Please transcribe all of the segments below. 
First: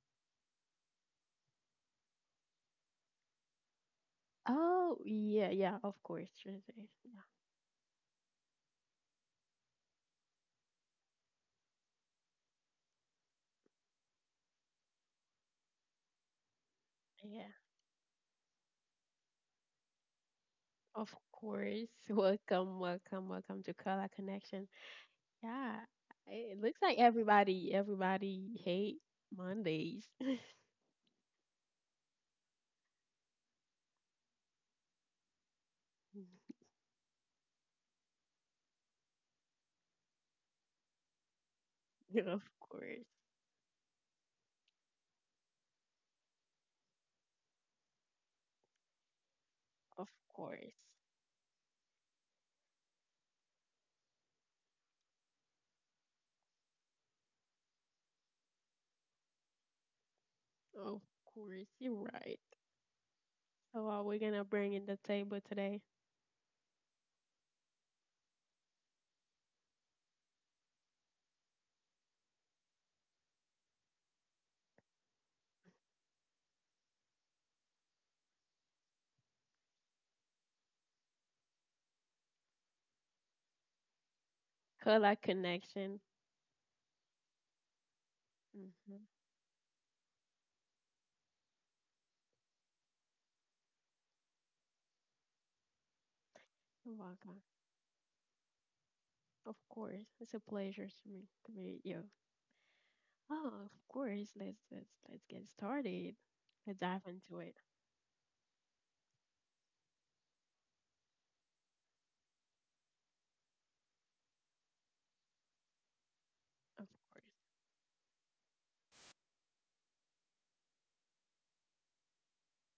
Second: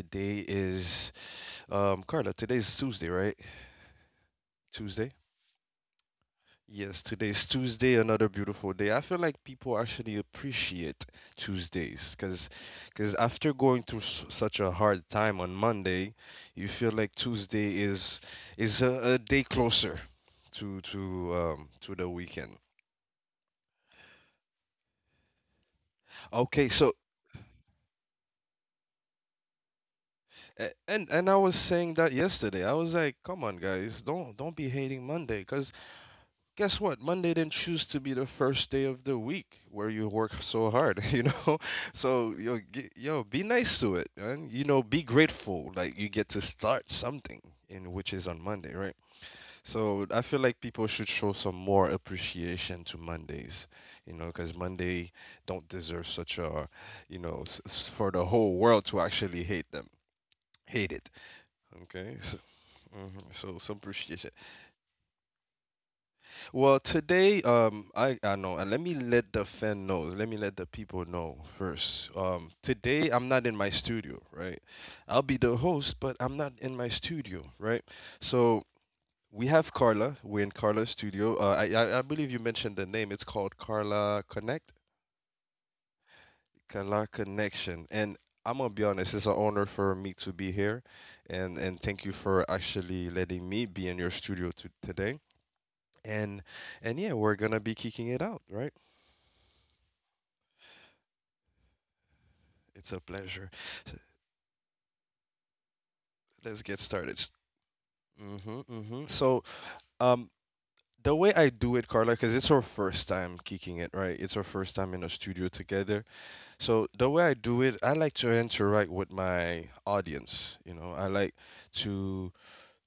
Today is, Carla, today is Tuesday, right? Oh, Tuesday? yeah, yeah, of course. Sure thing. Yes, Yeah, today is Tuesday, another beautiful day. I feel like people actually appreciate Tuesdays because after going through s such a hard time on Monday, you feel like yeah, Tuesday is a day closer to of to um course. to the weekend. Welcome, welcome, welcome to Color Connection. Yeah, it Okay, looks so like everybody hate Mondays. And I was saying that yesterday. I was like, "Come on, guys, don't be hating Monday, because guess what? Monday didn't choose to be the first day of the week where you work so hard," you know. Yeah. So yo, yo, be nice to it, and you know, be grateful. Like you get to start something in which is on Monday, right? So of I feel like course, people should show some more appreciation to Mondays, you know, because Monday don't deserve such a, for the whole world to actually hate them, hate of it. course. You're Okay. So, right. mhm, so some So, we're appreciation. gonna bring in the table today. Well, today, I know, and let me let the fan know. Let me let the people know first. Today I'm not in my studio, right? I'll be the host, but I'm not in my studio, right? So we have Carla. We're in Carla's studio. I believe you mentioned the name. It's called Carla Connect, Color Connection. Carla Connection, and I'm gonna be Mm-hmm. honest, it's an honor for me to be here, and thank you for actually letting me be in your studio to, today. And and yeah, we're Welcome. gonna be kicking it out, right? Of course, it's a pleasure to me to meet you. It's a pleasure. Oh, of course. Let's get started. Let's get Let's dive started. into it. Mm-hmm, mm-hmm. So, um, the way I do it, Carla, because it's our first time kicking it, right? It's our first time in a studio together. So Of the way I course. do it, I like to interact with my audience. You know, I like to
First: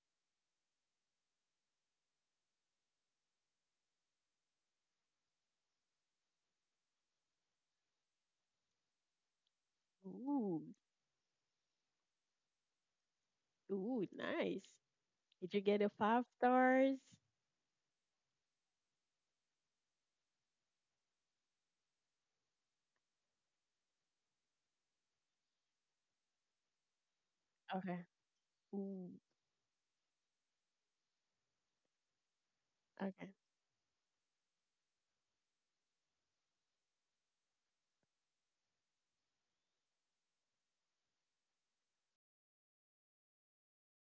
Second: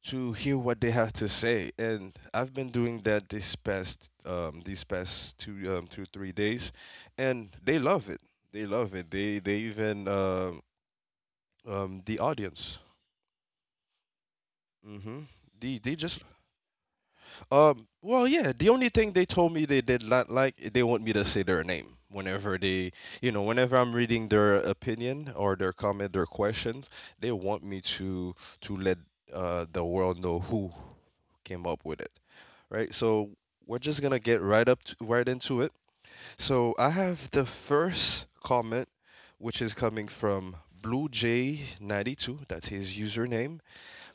to hear what they have to say, and I've been doing that this past these past two three days, and they love it. They love it. Ooh, The audience. ooh, nice. Mm-hmm. Did you They, get a they just five stars? Well yeah, the only thing they told me they did not like, they want me to say their name whenever they, you know, whenever I'm reading their opinion or their comment, their questions, they want me Okay. To let Ooh, the world know who came up with it, right? So okay, we're just gonna get right into it. So I have the first comment, which is coming from Blue J 92, that's his username.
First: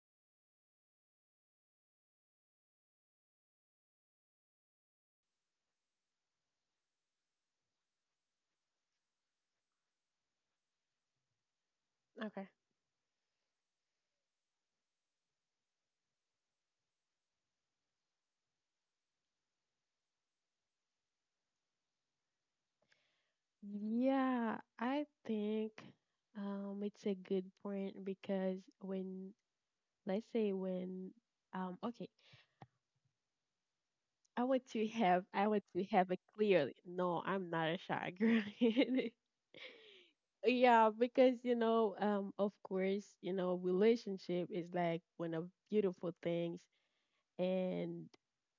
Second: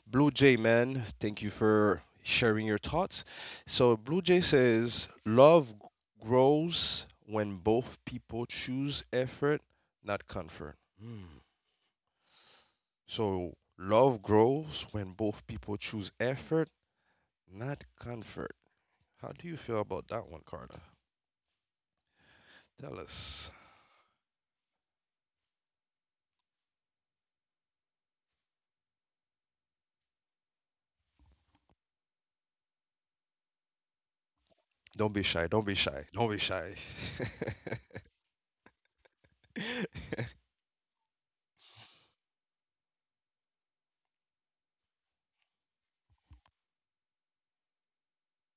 Blue Jay, man, thank you for sharing your thoughts. So, Blue Jay says, "Love grows when both people choose effort, not comfort." okay. So, love grows when both people choose effort, not comfort. How do you feel about that one, Carla? Tell us. Yeah, I think it's a good point because when let's say when okay, Don't be I shy. want Don't be to shy. have a Don't be clear shy. no, I'm not a shy girl. Yeah, because you know, of course, you know, relationship is like one of beautiful things, and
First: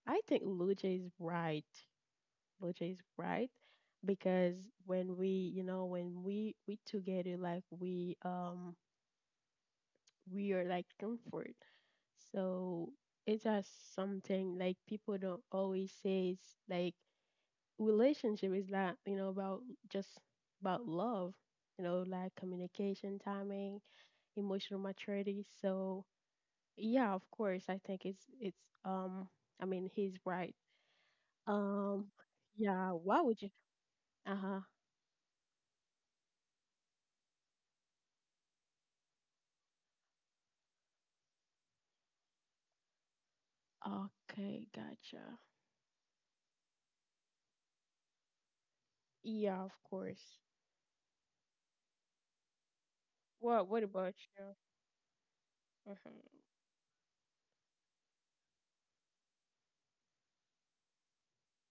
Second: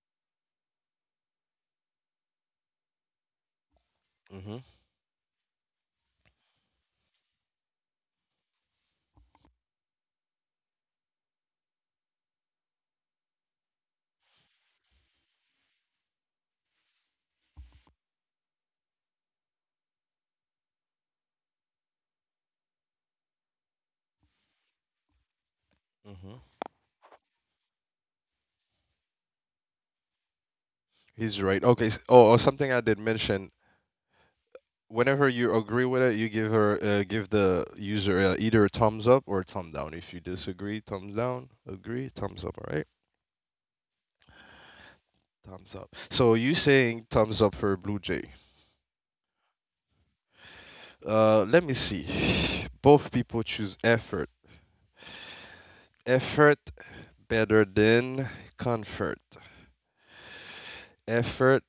I think Luce is right. Luce is right because hmm when we together, like we are like comfort. So it's just something like people don't always say. It's like relationship is not, you know, about just about love. You know, like communication, timing emotional maturity. So hmm yeah, of course, I think it's um I mean he's right. He's right. Okay. Um Oh, or something I yeah, did why would you mention. uh-huh. Whenever you agree with it, you give her, give the user, either a thumbs up or a thumb down. If you disagree, thumbs down. Agree, thumbs up. All right, Okay, gotcha. thumbs up. So you saying thumbs up for Blue Jay? Yeah, of course. Let me see. Both people choose What about effort. you? Mhm. Effort better than comfort. Effort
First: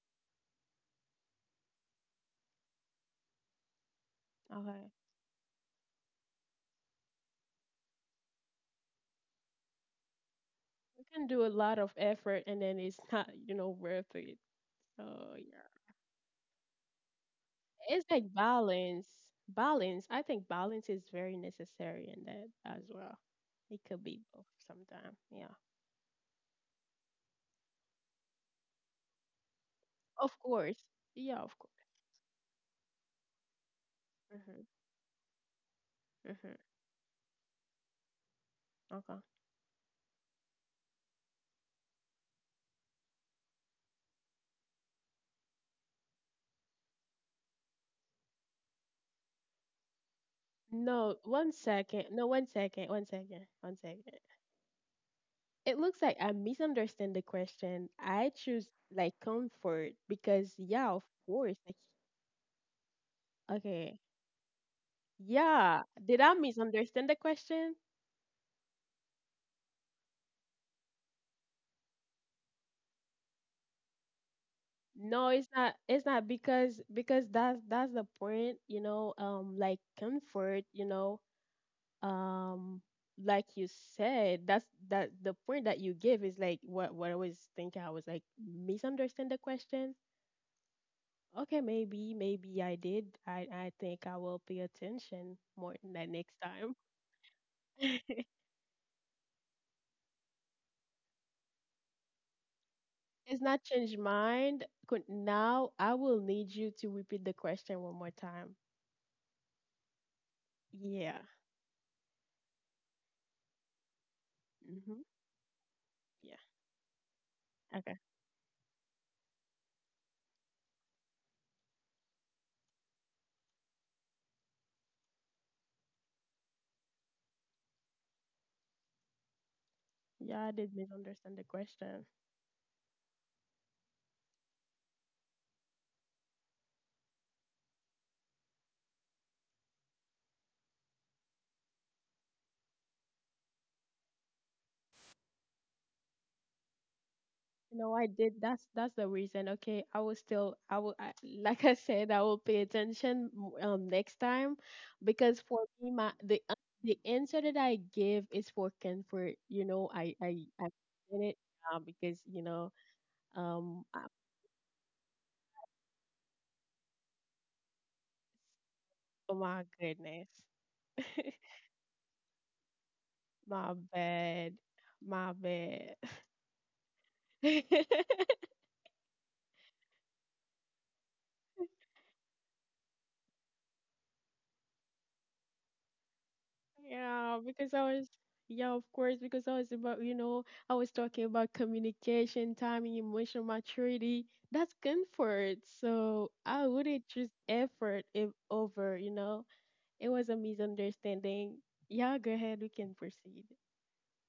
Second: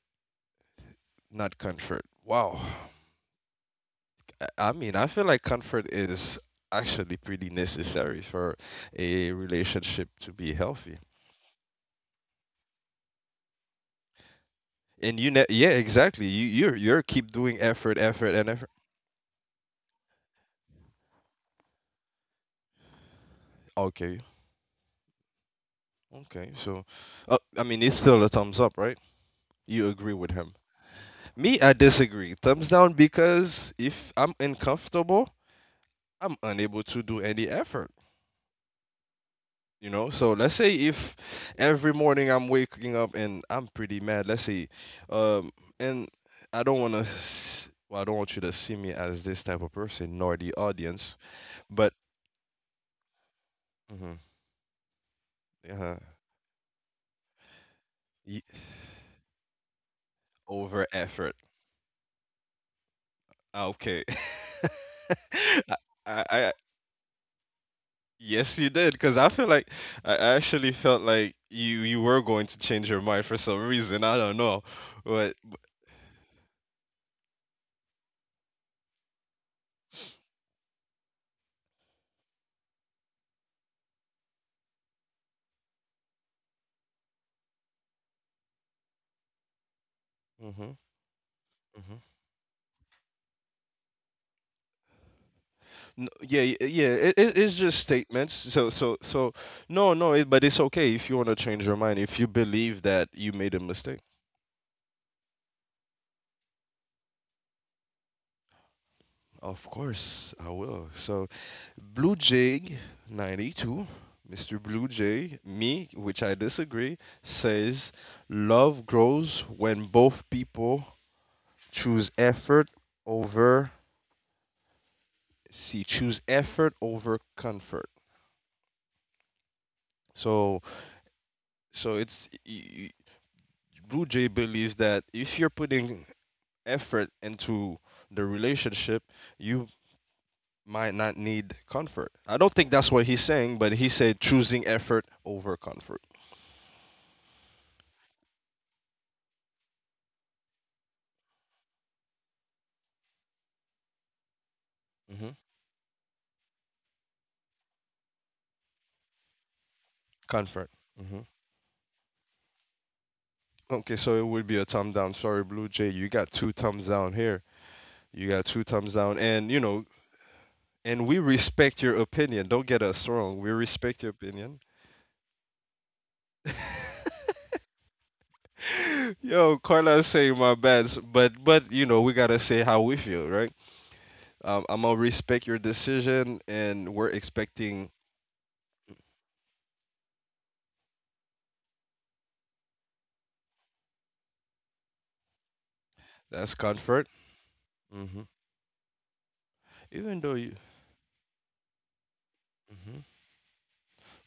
not comfort. Wow. I Okay. mean, I feel like comfort is actually pretty necessary for a relationship to be healthy. You can do a lot of effort and then it's not, you know, worth it. And you So yeah. yeah, exactly. You're keep doing effort, It's like effort, and effort. balance. Balance. I think balance is very necessary in that as well. It could Okay, be both sometime. Yeah. okay. So, I mean, it's still a thumbs up, right? You agree with Of him. course. Yeah, of Me, I course. disagree. Thumbs down, because if I'm Mm-hmm. uncomfortable, I'm Mhm. unable to do any effort. Okay. You know. So let's say if every morning I'm waking up and I'm pretty mad. Let's say, um, and I don't want to. Well, I don't want you to see me as this type of person, nor the audience. No, one But. second. No, one second. One second. One Mhm, second. It uh-huh, looks like I misunderstand the question. I choose like comfort because over yeah, of effort. course. Like Ah, okay. okay. Yeah. I, Did I, I I- misunderstand the question? yes, you did, because I feel like I actually felt like you were going to change your mind for some reason. I don't know, No, but it's not it's not because that's the point, you know, like comfort, you know, um like you said, that's that the point that you give is like what I was thinking. I was like misunderstand the question. hmm Okay, hmm maybe, maybe I did. I think I will pay attention more than No, that next yeah, time. yeah. It's just statements. So, so, so. No, no. It, but it's okay if you want to change your mind if you believe that you It's made a not changed mistake. mind. Could now I will need you to repeat the question one more time. Of course, I will. Yeah. So, Blue Jay 92, Mr. Blue Mm-hmm. Jay, me, which I Yeah. disagree, says Okay. love grows when both people choose effort over, see, choose effort over comfort. Yeah, I So, did misunderstand the so question. it's y- y- Blue Jay believes that if you're putting effort into the relationship, you might not need comfort. I don't think that's what he's saying, but he said choosing effort over comfort. No, I did. That's the reason. Okay, I will, like I said, I will pay attention next time, Hmm because for me, the answer that I give is for comfort. You know, I Comfort. did Hmm it because you know, um, Okay, I- so it would be a thumb down. Sorry, Blue Jay, you got two thumbs down here. You got two thumbs down, oh and you my know, goodness, and we respect your opinion. Don't get us wrong. We my respect your bad, opinion. my bad. Yo, Carlos saying my bads, but you know, we gotta say how we feel, right? I'm gonna respect your decision, and we're Yeah, because I expecting was, yeah, of course, because I was about, you know, I was talking about communication, timing, emotional maturity. That's comfort. So that's I wouldn't comfort. choose effort Hmm. if over, you know, it Even was a though you. misunderstanding. Yeah, go ahead, we can Hmm. proceed.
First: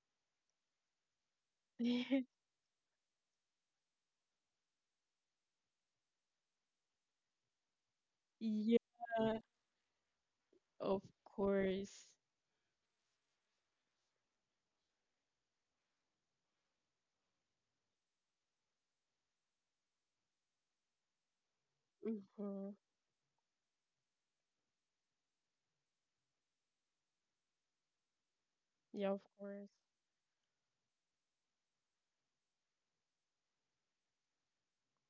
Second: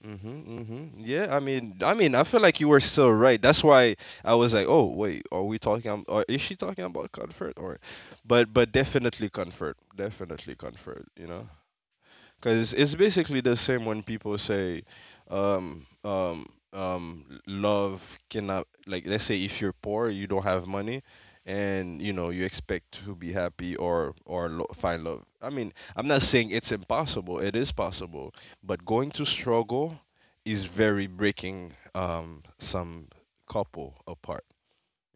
Mm-hmm, hmm. Yeah, I feel like you were still right. That's why I was like, oh, wait, are we talking, or is she talking about comfort? Or, but Yeah, definitely comfort, definitely of comfort. You know. course. Because it's basically the same when people say, love cannot, like, let's say if you're poor, you don't have money, and you know you Hmm. expect to be happy or find love. I mean, I'm not saying it's impossible. It is possible, but going Yeah, to of course. struggle is very breaking some couple apart.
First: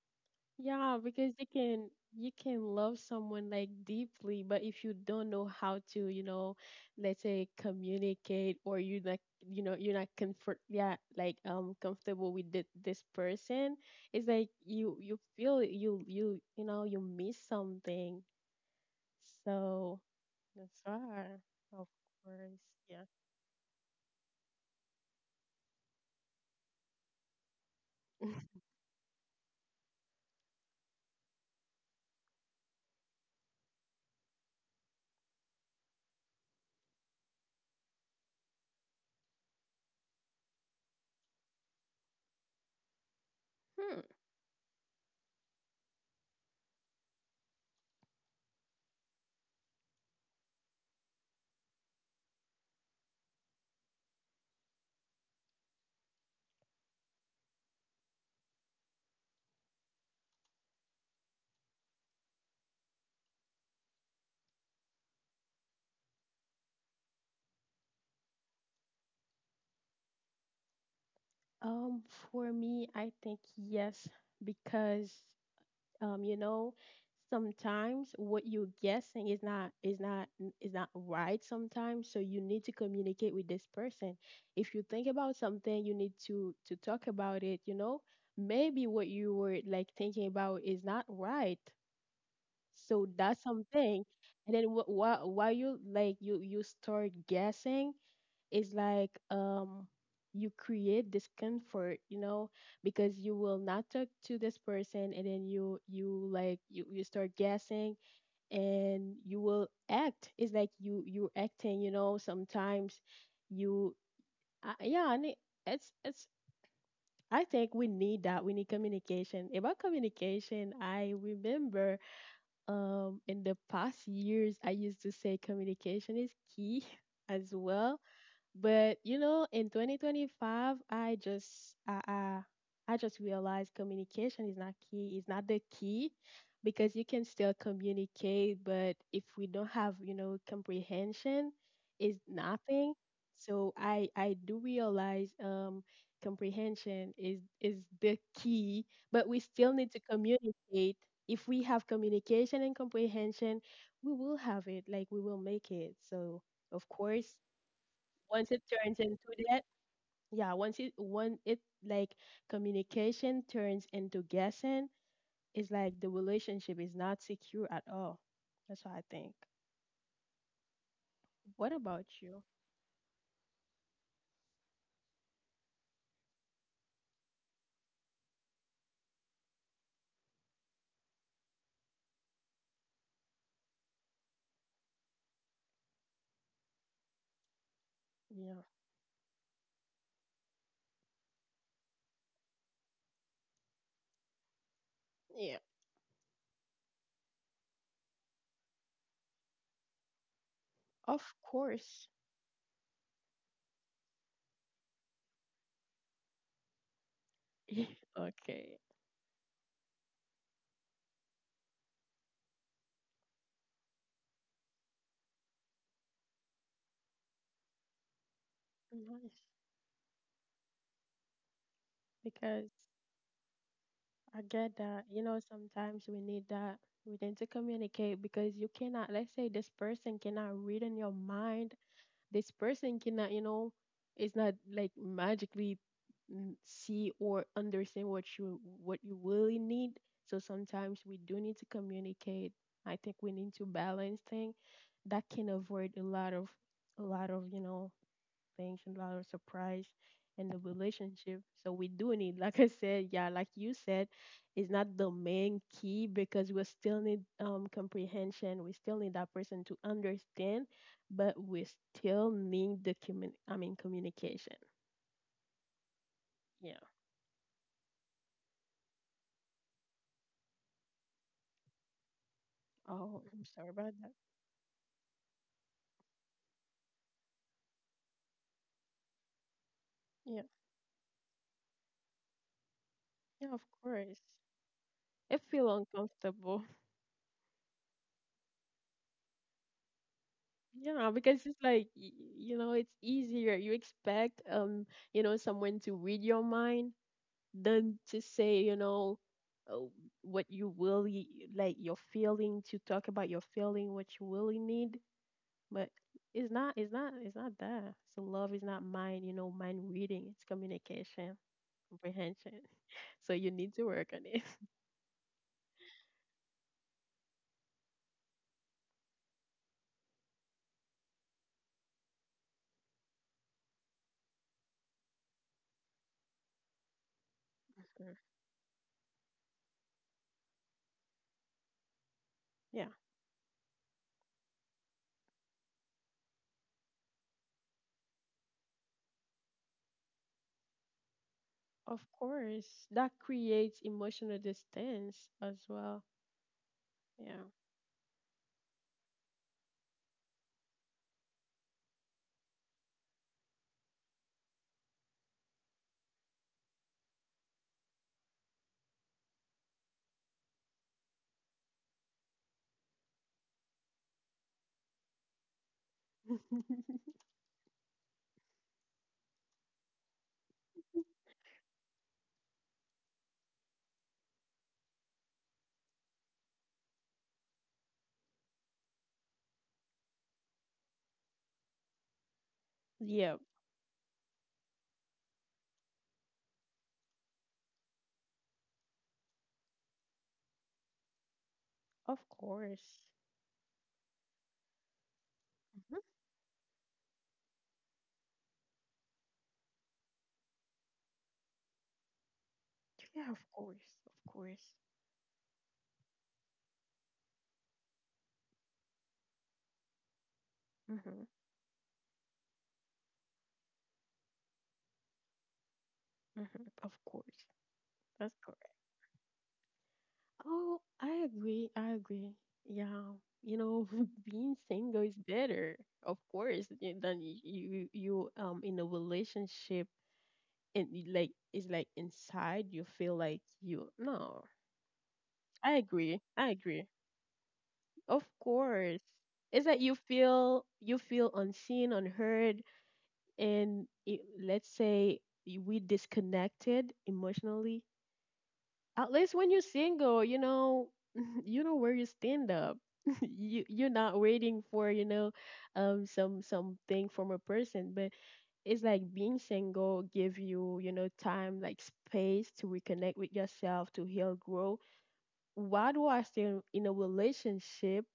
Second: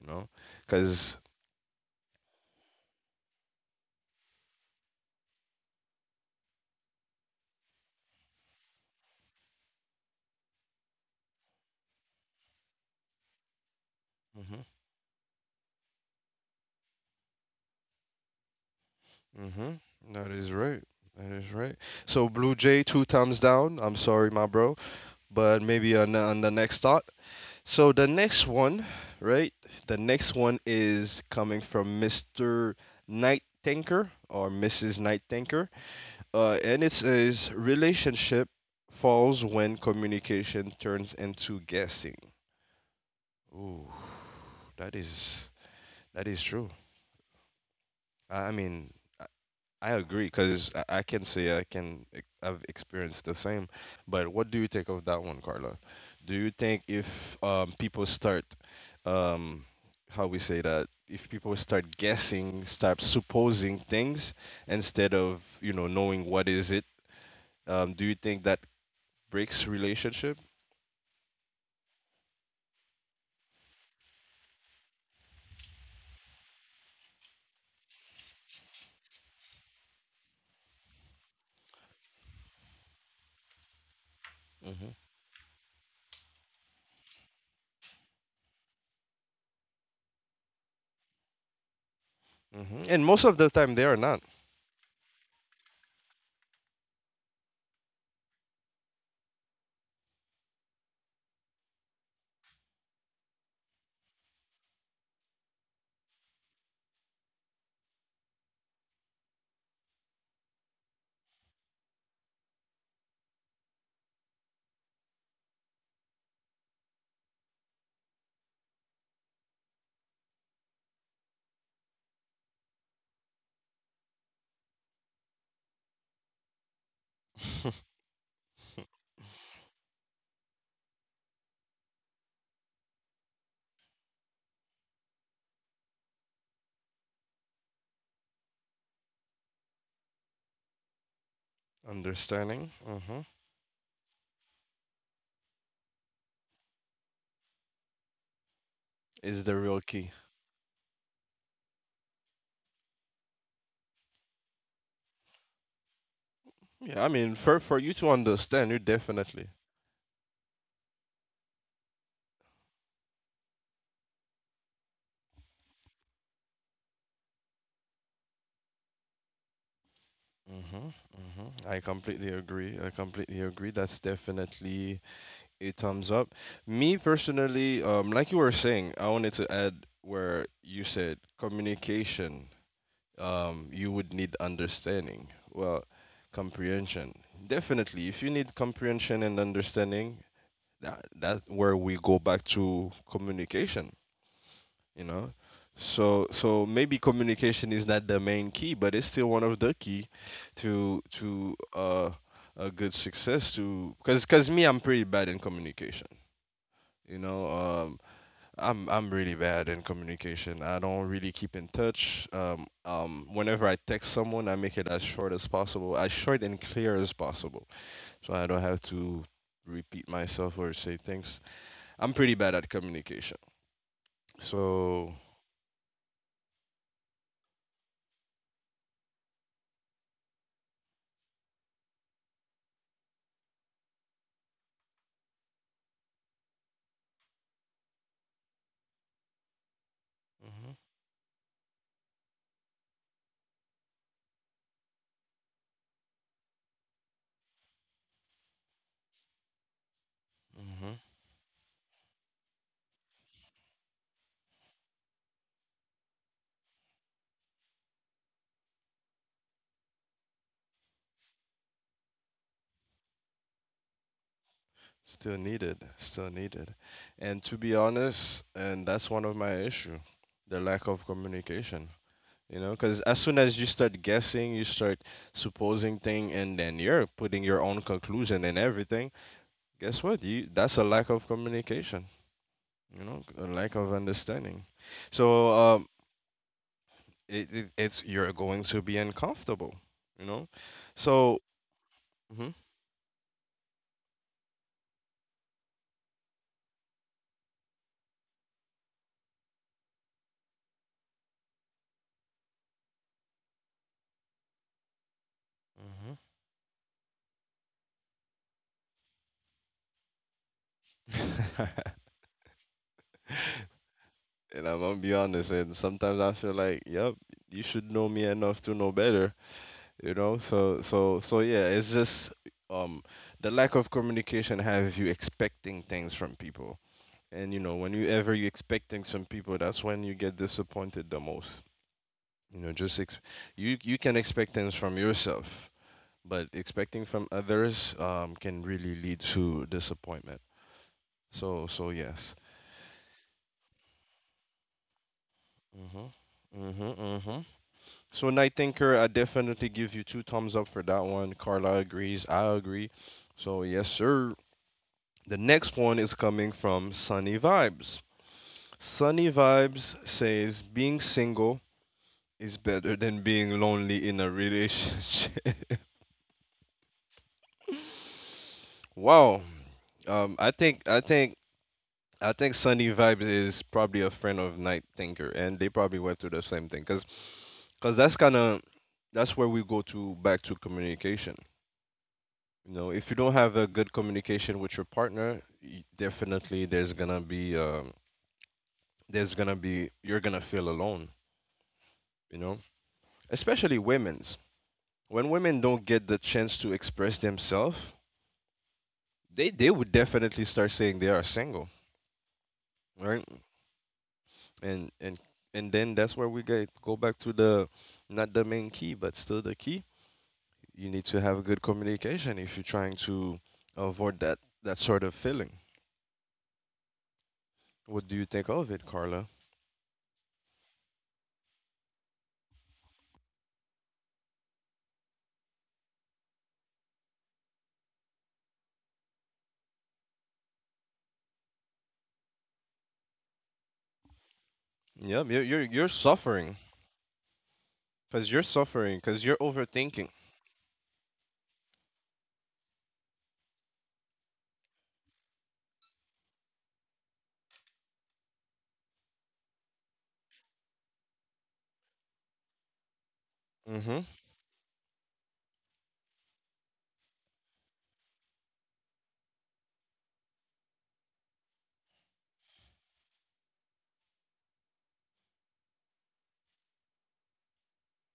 You know, Yeah, because. because you can love someone like deeply, but if you don't know how to, you know, let's say communicate or you're not you know, you're not comfort yeah, like comfortable with this person, it's like Mm-hmm, you feel you know, you miss something. mm-hmm. So That is right. that's That right. is right. Of So Blue course, Jay, yeah. two thumbs down. I'm sorry, my bro. But maybe on the next thought. So the next one, right? The next one is coming from Mr. Night Tanker or Mrs. Night Tanker, and it says relationship falls when communication turns into guessing. Ooh, Hmm. that is that is true. I mean, I agree because I can say I can ex- I've experienced the same. But what do you think of that one, Carla? Do you think if people start, um, how we say that, if people start guessing, start supposing things instead of you know knowing what is it, do you think that breaks relationship? Um, for me, I think yes, because you know, sometimes what you're guessing is not is not is not right sometimes. So you need to communicate with this person. If you Hmm. think about something, you need to talk about it, you know. Maybe what you were like thinking about is not right. Hmm. So And most of that's the time they are something. not. And then what why you like you start guessing is like you create discomfort you know because you will not talk to this person and then you start guessing and you will act it's like you acting you know sometimes you yeah and it, it's I think we need communication about communication. I remember in the past years I used to say communication is key as well but you know, in 2025, I just I just realized communication is not key. It's not the key because you can still communicate, but if we don't have, you know, comprehension, it's Understanding. nothing. Hmm. So I do realize comprehension is the key, but we Is the still real need to key. communicate. If we have communication and comprehension, we will have it, like we will make it. So of Yeah, I mean, course for you to once it understand, you turns into definitely. that. Yeah, once it when it like communication turns into guessing it's like the relationship is not secure at all. That's what I think. Mm-hmm, mm-hmm. What I about completely you? agree. I completely agree. That's definitely a thumbs up. Me personally, like you were saying, I wanted to add where you said communication, you would need understanding. Well, comprehension. Definitely, if you need Yeah, comprehension and understanding, that that where we go back to communication, you know. yeah, So so maybe communication is not the main key, but it's still one of the key of to course. A good success to, because me, I'm pretty bad in communication, you know. um Okay, i'm i'm really bad in communication. I don't really keep in touch. Whenever I text someone, I make it as short as possible, as short and clear as possible, so I don't have to nice, repeat myself or say things. I'm pretty bad because at communication. I get that So you know sometimes we need that. We need to communicate because you cannot let's say this person cannot read in your mind. This person cannot, you know, it's not like magically mm, see or understand what you really need. So sometimes we do need to communicate. I think we need to balance things that can avoid a lot of, you know, things and a lot of surprise in the mhm, relationship. So we do need, like I said, yeah, like you said, it's not the main key because we still need comprehension. We still need that person to understand, but we still need the commun I mean communication. still needed, still Yeah. needed. And to be honest, and that's one of my issue, the lack of communication. You know, because Oh, as soon I'm as sorry you about start that. guessing, you start supposing thing, and then you're putting your own conclusion and everything. Guess what? Yeah. You, that's a lack of communication. You know, Yeah, a of lack of course. understanding. It So feel uncomfortable. it it's you're going to be uncomfortable. You know, Yeah, because so. it's like you Mhm, know, it's easier. You expect you know, someone to read your mind than to say you know uh, what you really like your feeling to talk about your feeling what you really need but it's not it's not it's not that. So love is not mind you know mind reading. It's communication mhm. comprehension. So you need to work on it. And I'm gonna be honest, and sometimes I feel like, yep, you should know me enough to know better, you know? So yeah, it's just um the lack of communication have you expecting things from people. And you know, when you Mhm. ever you expect things from people, that's when you get disappointed the most. You know, Yeah, you you can expect things from yourself, but expecting from others can really lead to disappointment. So so of yes. course, that creates emotional distance as well. Mhm. Yeah. Mhm. So Night Thinker, I definitely give you two thumbs up for that one. Carla agrees. I agree. So yes, sir. The next one is coming from Sunny Vibes. Sunny Vibes says being single is better than being lonely in a relationship. Wow. Um, I think I think I think Sunny Vibes is probably a friend of Night Thinker, and they probably went through the same thing. Cause, 'cause that's kind of that's where we go to back to communication. You know, if you don't Yeah, have a good communication with your partner, y- definitely there's gonna be you're gonna feel alone. of You know, course. especially women's. When women don't Mhm. get the chance to express themselves, they would definitely start saying they are single, right? Yeah, of course, of course. And and then that's where we get go back to the not the main key, but still the key. You Hmm. need to Hmm. have good communication if you're trying to avoid that that sort of feeling. Of course. What do you That's think of it, Carla? Oh, I agree. I agree. Yeah. You know, being single is better, of course, than you you in a relationship and like it's like inside you feel like you no. Yep, you're you're I you're agree. I suffering agree. Of because you're suffering course. because you're It's that overthinking. You feel unseen, unheard, and it, let's say we disconnected emotionally. At least when you're single, you know, you know where you stand up. You you're Mm-hmm. not waiting for you know, some something from a person, but it's like being single give you you know time like space to reconnect with yourself to heal, grow. Why do I stay in a relationship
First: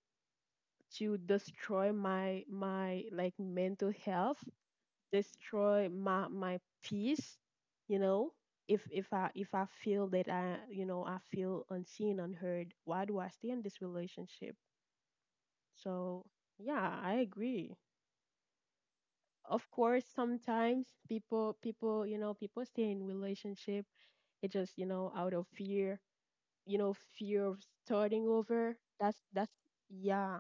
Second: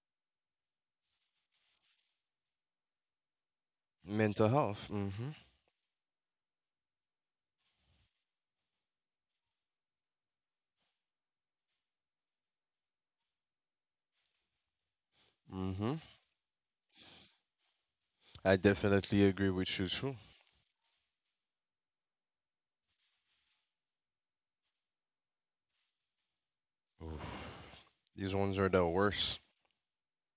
to destroy my my like mental health? Mental health. Mm-hmm. Destroy my my peace. You know, if I feel that I you know I feel unseen unheard, why do I stay in this relationship? Mm-hmm. So yeah, I agree. I definitely agree Of with you course too. sometimes people people you know people stay in relationship. It just you know out of fear, you know, fear of Oof. starting These ones are over. the that's worst, that's yeah.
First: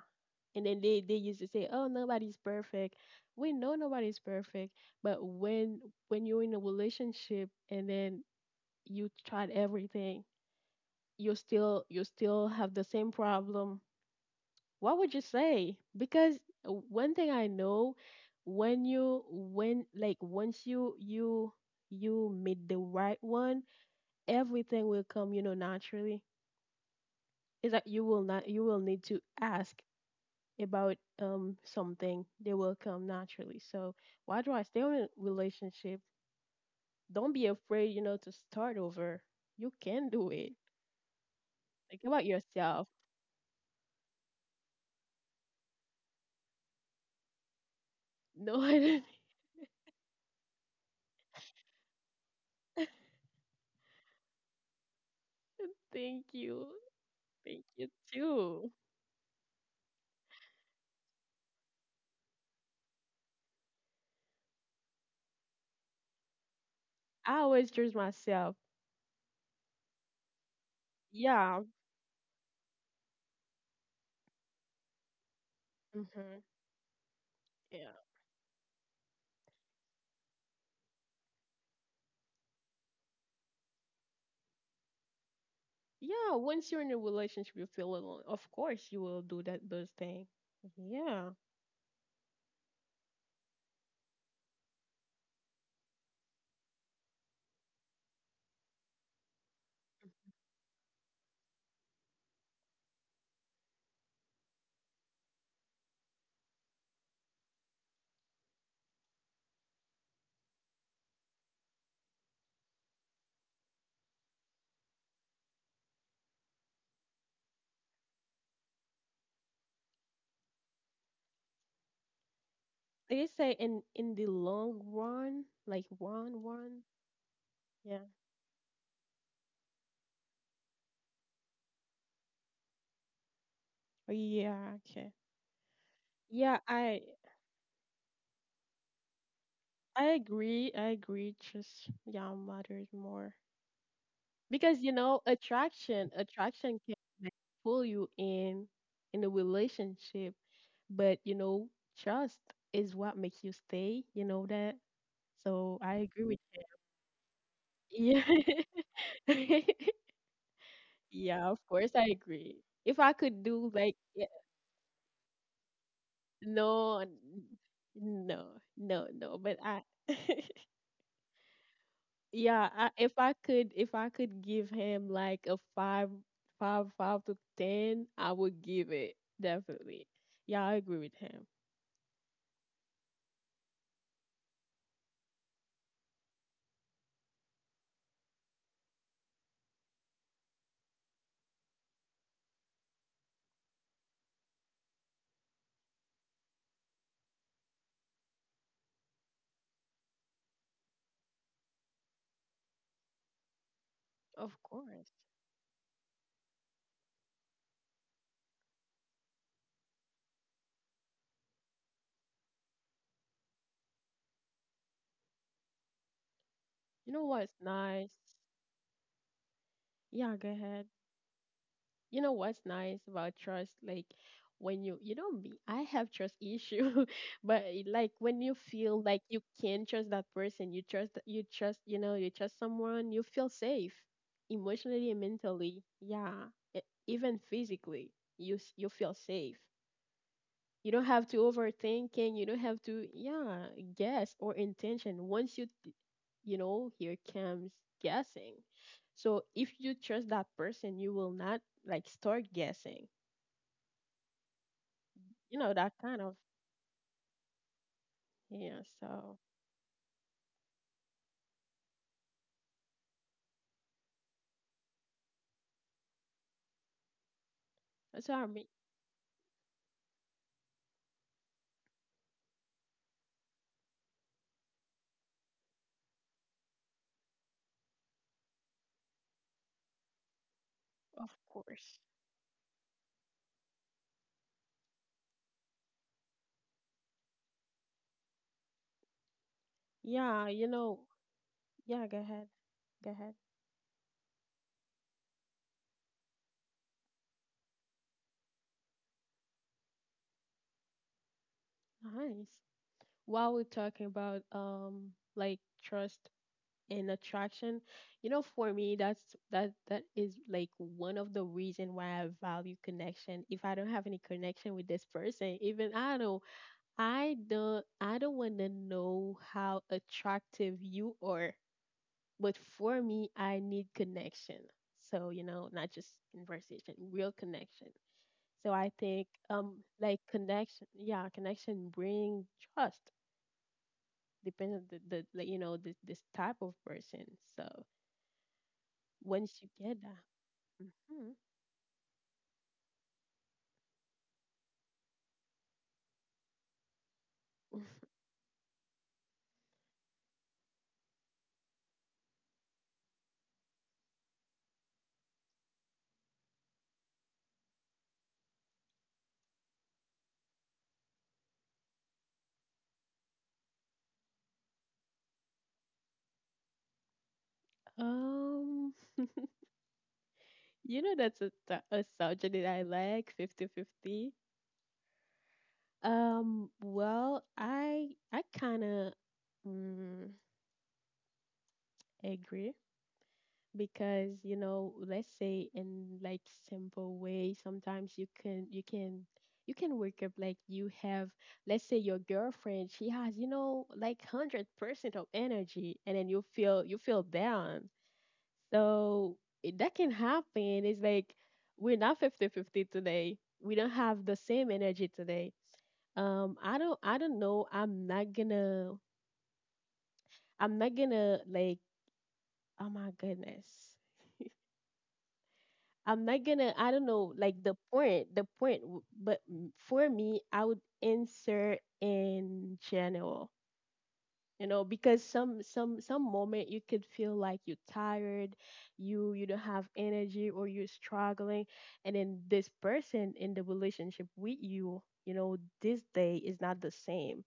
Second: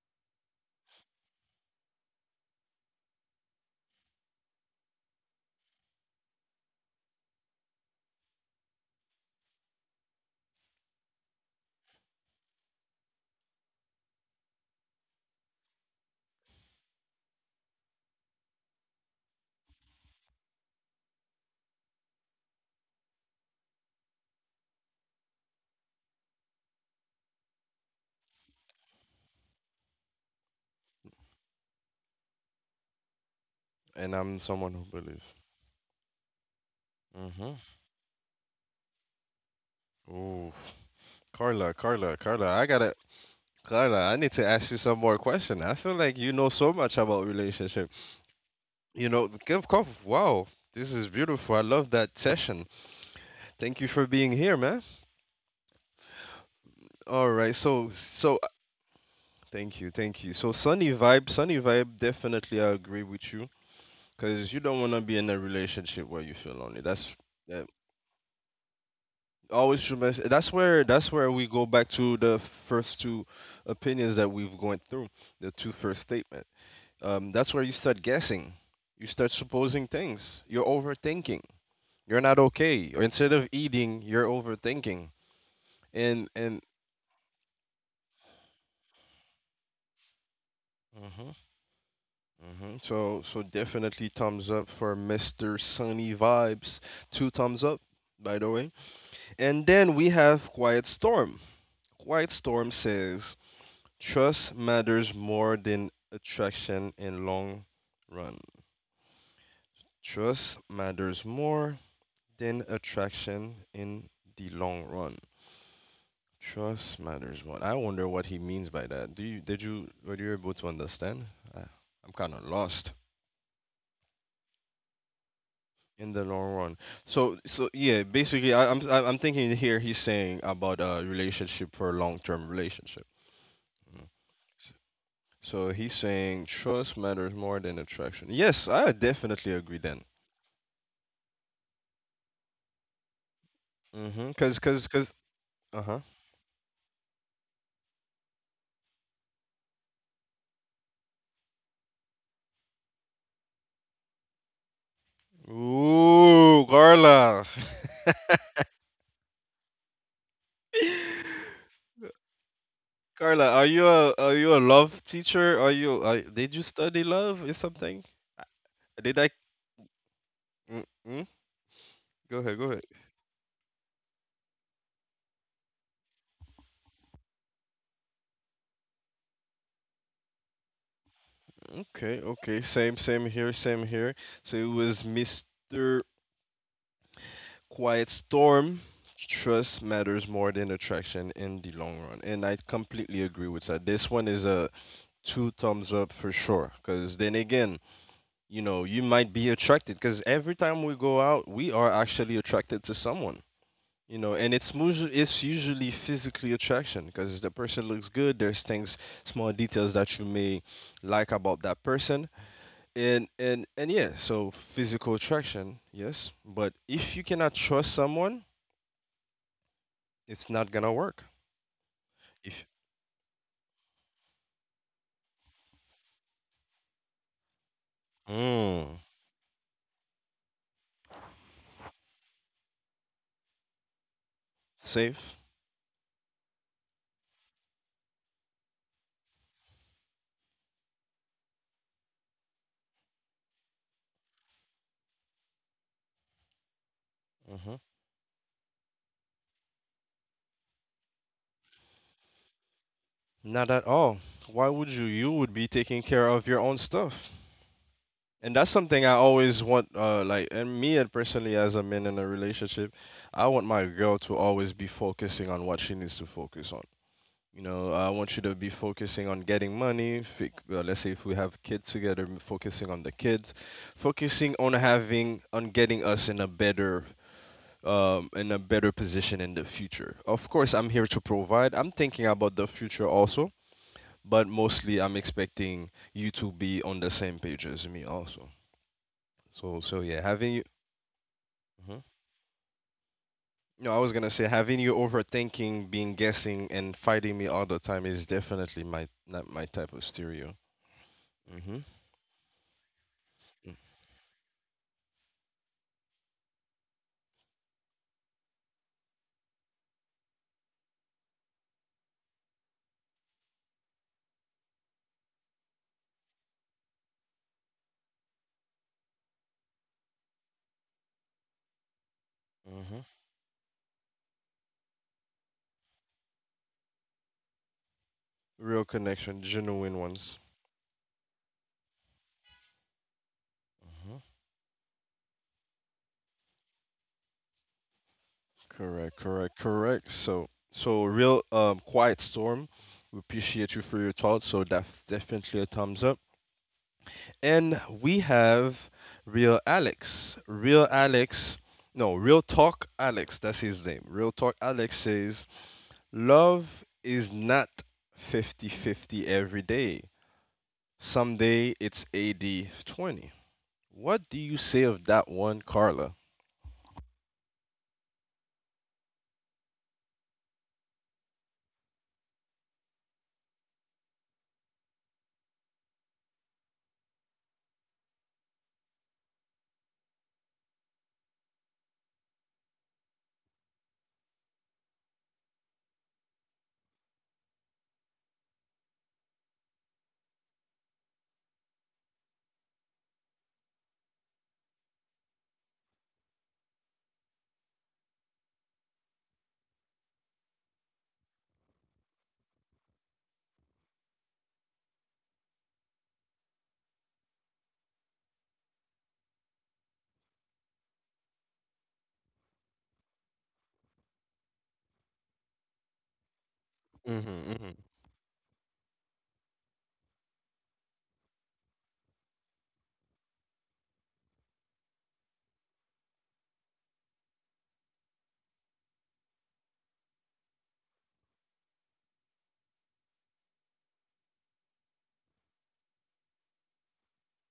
And then they used to say, "Oh, nobody's perfect." We know nobody's perfect, but when you're in a relationship and then you tried everything, you still have the same problem. What would you say? Because one thing I know, when you when like once you you meet the right one, everything will come, you know, naturally. It's like you will not you will need to ask about something, they will come naturally. So and I'm why do I someone stay who in a believes. relationship? Don't be Mm-hmm. afraid, you know, to start over. You can do it. Ooh, Carla, Think Carla, about Carla. I yourself. gotta, Carla. I need to ask you some more question. I feel like you know so much about relationship. No, I didn't. You know, give cough. Wow, this is beautiful. I love that session. Thank you for being here, man. Thank you. All right, Thank you so too. thank you, thank you. So sunny vibe, sunny vibe. Definitely, I agree with you because you don't want to be in a relationship where you feel lonely. That's I uh, always choose myself. always true. That's where we Yeah. go back to the first two opinions that we've gone through, the two first statement. Mm-hmm. That's where you Yeah. start guessing. You start supposing things. You're overthinking. You're not okay. Or instead of eating, you're overthinking. And Yeah. and Once you're in a relationship, you feel alone. Of course, you will do that those things. mhm. Yeah. Hmm. So, so definitely thumbs up for Mr. Sunny Vibes. Two thumbs up, by the way. And then we have Quiet Storm. Quiet Storm says, trust matters more than attraction in long run. Trust matters more than attraction in the long run. Trust matters more. I wonder what he means by that. Do you did you were you able to understand? Uh, I'm kind of lost. Like I just say in the long run, like In the one long run. one. So so Yeah. yeah, basically I'm thinking here he's saying about a relationship for a long term relationship. Mm. Oh, Yeah. Okay. So he's saying Yeah, trust matters more than attraction. Yes, I definitely agree then. I agree. I agree. Just yeah, matters more Mm-hmm. Cause because cause you cause know uh-huh. Attraction can like, pull you in a relationship, but you know trust is what makes you stay. You know that. So I agree with Ooh, Carla. you. Yeah, yeah. Of course, I agree. If I could Carla, do like yeah, are you a love teacher? Are you did you no, study n- love or something? Uh, no, Did I? no, but I. Mm-mm. Go Yeah, ahead. If I could give him like five, 5 to 10, I would give it definitely. Yeah, I agree with him. Okay, okay, same, same here, same here. So it was Mr. Quiet Storm. Trust matters more than attraction in the long run, and I completely agree with that. This one is a two thumbs up for sure. Because then again, you know, you might be attracted. Because every time we go out, we are actually attracted to someone. You know, and Of it's usually course. it's usually physically attraction because the person looks good. There's things, small details that you may like about that person and yeah, so physical attraction, yes, but if You you know cannot what's trust nice? someone, Yeah, it's go not ahead. gonna work. You know If what's nice about trust, like, when you know me, I have trust issue but like, when you mm, feel like you can trust that person, you know, you trust someone, you feel safe emotionally and safe. mentally, yeah. e- Even physically, you feel safe. You don't have to overthinking. You don't have to, yeah, guess or intention. Once you, you know, here comes Hmm. guessing. So if you trust that person, you will not, like, start guessing. Not at all. Why would you you would You be know that taking kind care of, of your own stuff, and that's yeah. something I So always want, like, and me and personally as a man in a relationship, I want my girl to always be focusing on what she needs to focus on. You know, I that's want you what I to be mean. focusing on getting money. Let's say if we have kids together, focusing on the kids, focusing on having on getting us in a better position in the future. Of course, I'm here to Of provide. I'm course. thinking about the future also, but mostly I'm expecting you to be on the same page as me also. So yeah, Yeah. having you. You know. Mhm. Yeah. Go ahead. Go ahead. No, I was gonna say having you overthinking, being guessing, and fighting me all the time is definitely my not my type of stereo. Hmm Nice. While we're talking about like trust and attraction, you know, for me that is like one of the reason why I value connection. If I don't have any connection with this person, even I don't want to know how attractive you are. But for hmm. me, I need connection. So, you know, not just conversation, real connection. So Real I think, connection, genuine like, ones. connection, yeah, connection bring trust, Hmm. depends on the like, you know, this type of person, so. Correct, correct, Once you get correct. that. So, so Hmm. real quiet storm. We appreciate you for your thoughts. So that's definitely a thumbs up. And we have real Alex. Real Alex. No, real talk Alex. That's his name. Real talk Alex says love is not 50-50 every day. Someday it's 80-20. What do you say of that one, Carla? Um, You know, that's a, a subject that I like, 50-50. Well, I kind of mm, agree because, you know, let's say in, like, simple way, sometimes you can, you can wake up like you have, let's say, your girlfriend, she has, you know, like 100% of energy, and then you feel down. So that can happen. It's like we're not 50-50 today. We don't have the same energy today. I don't, know. I'm not gonna, like, oh my goodness. I'm not gonna I don't know, like, Mm-hmm. The point but for me I would answer in general, you know, because some moment you could feel like you're tired, you don't have energy or you're struggling, and then this person in the relationship with you, you know, this day is not the same.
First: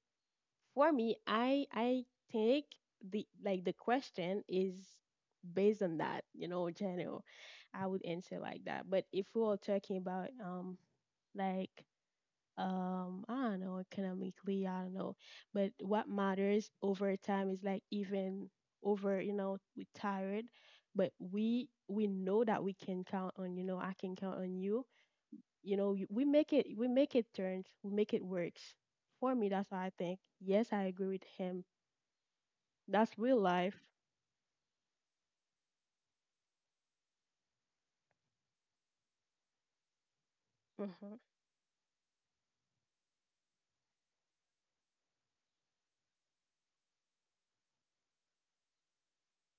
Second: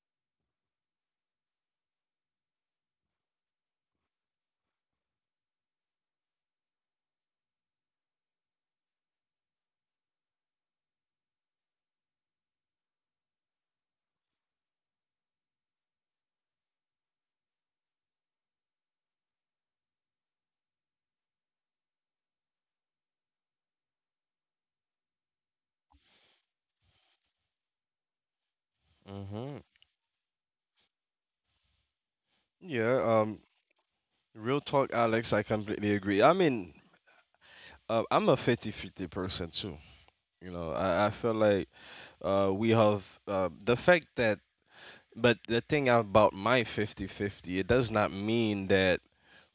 For me, I think the, like, the question is based on that, you know, general. I would answer like that. But if we are talking about, like, I don't know, economically, I don't know. But what matters over time is, like, even over, you know, we tired, but we know that we can count on, you know, I can count on you. You know, we make it, turns, we make it works. For me, Mm-hmm. that's what I think. Yes, I agree with him. Yeah, That's real life. real talk, Alex, I completely agree. I mean, I'm a 50-50 person too. You know, I Mm-hmm. feel like we have the fact that, but the thing about my 50-50, it does not mean that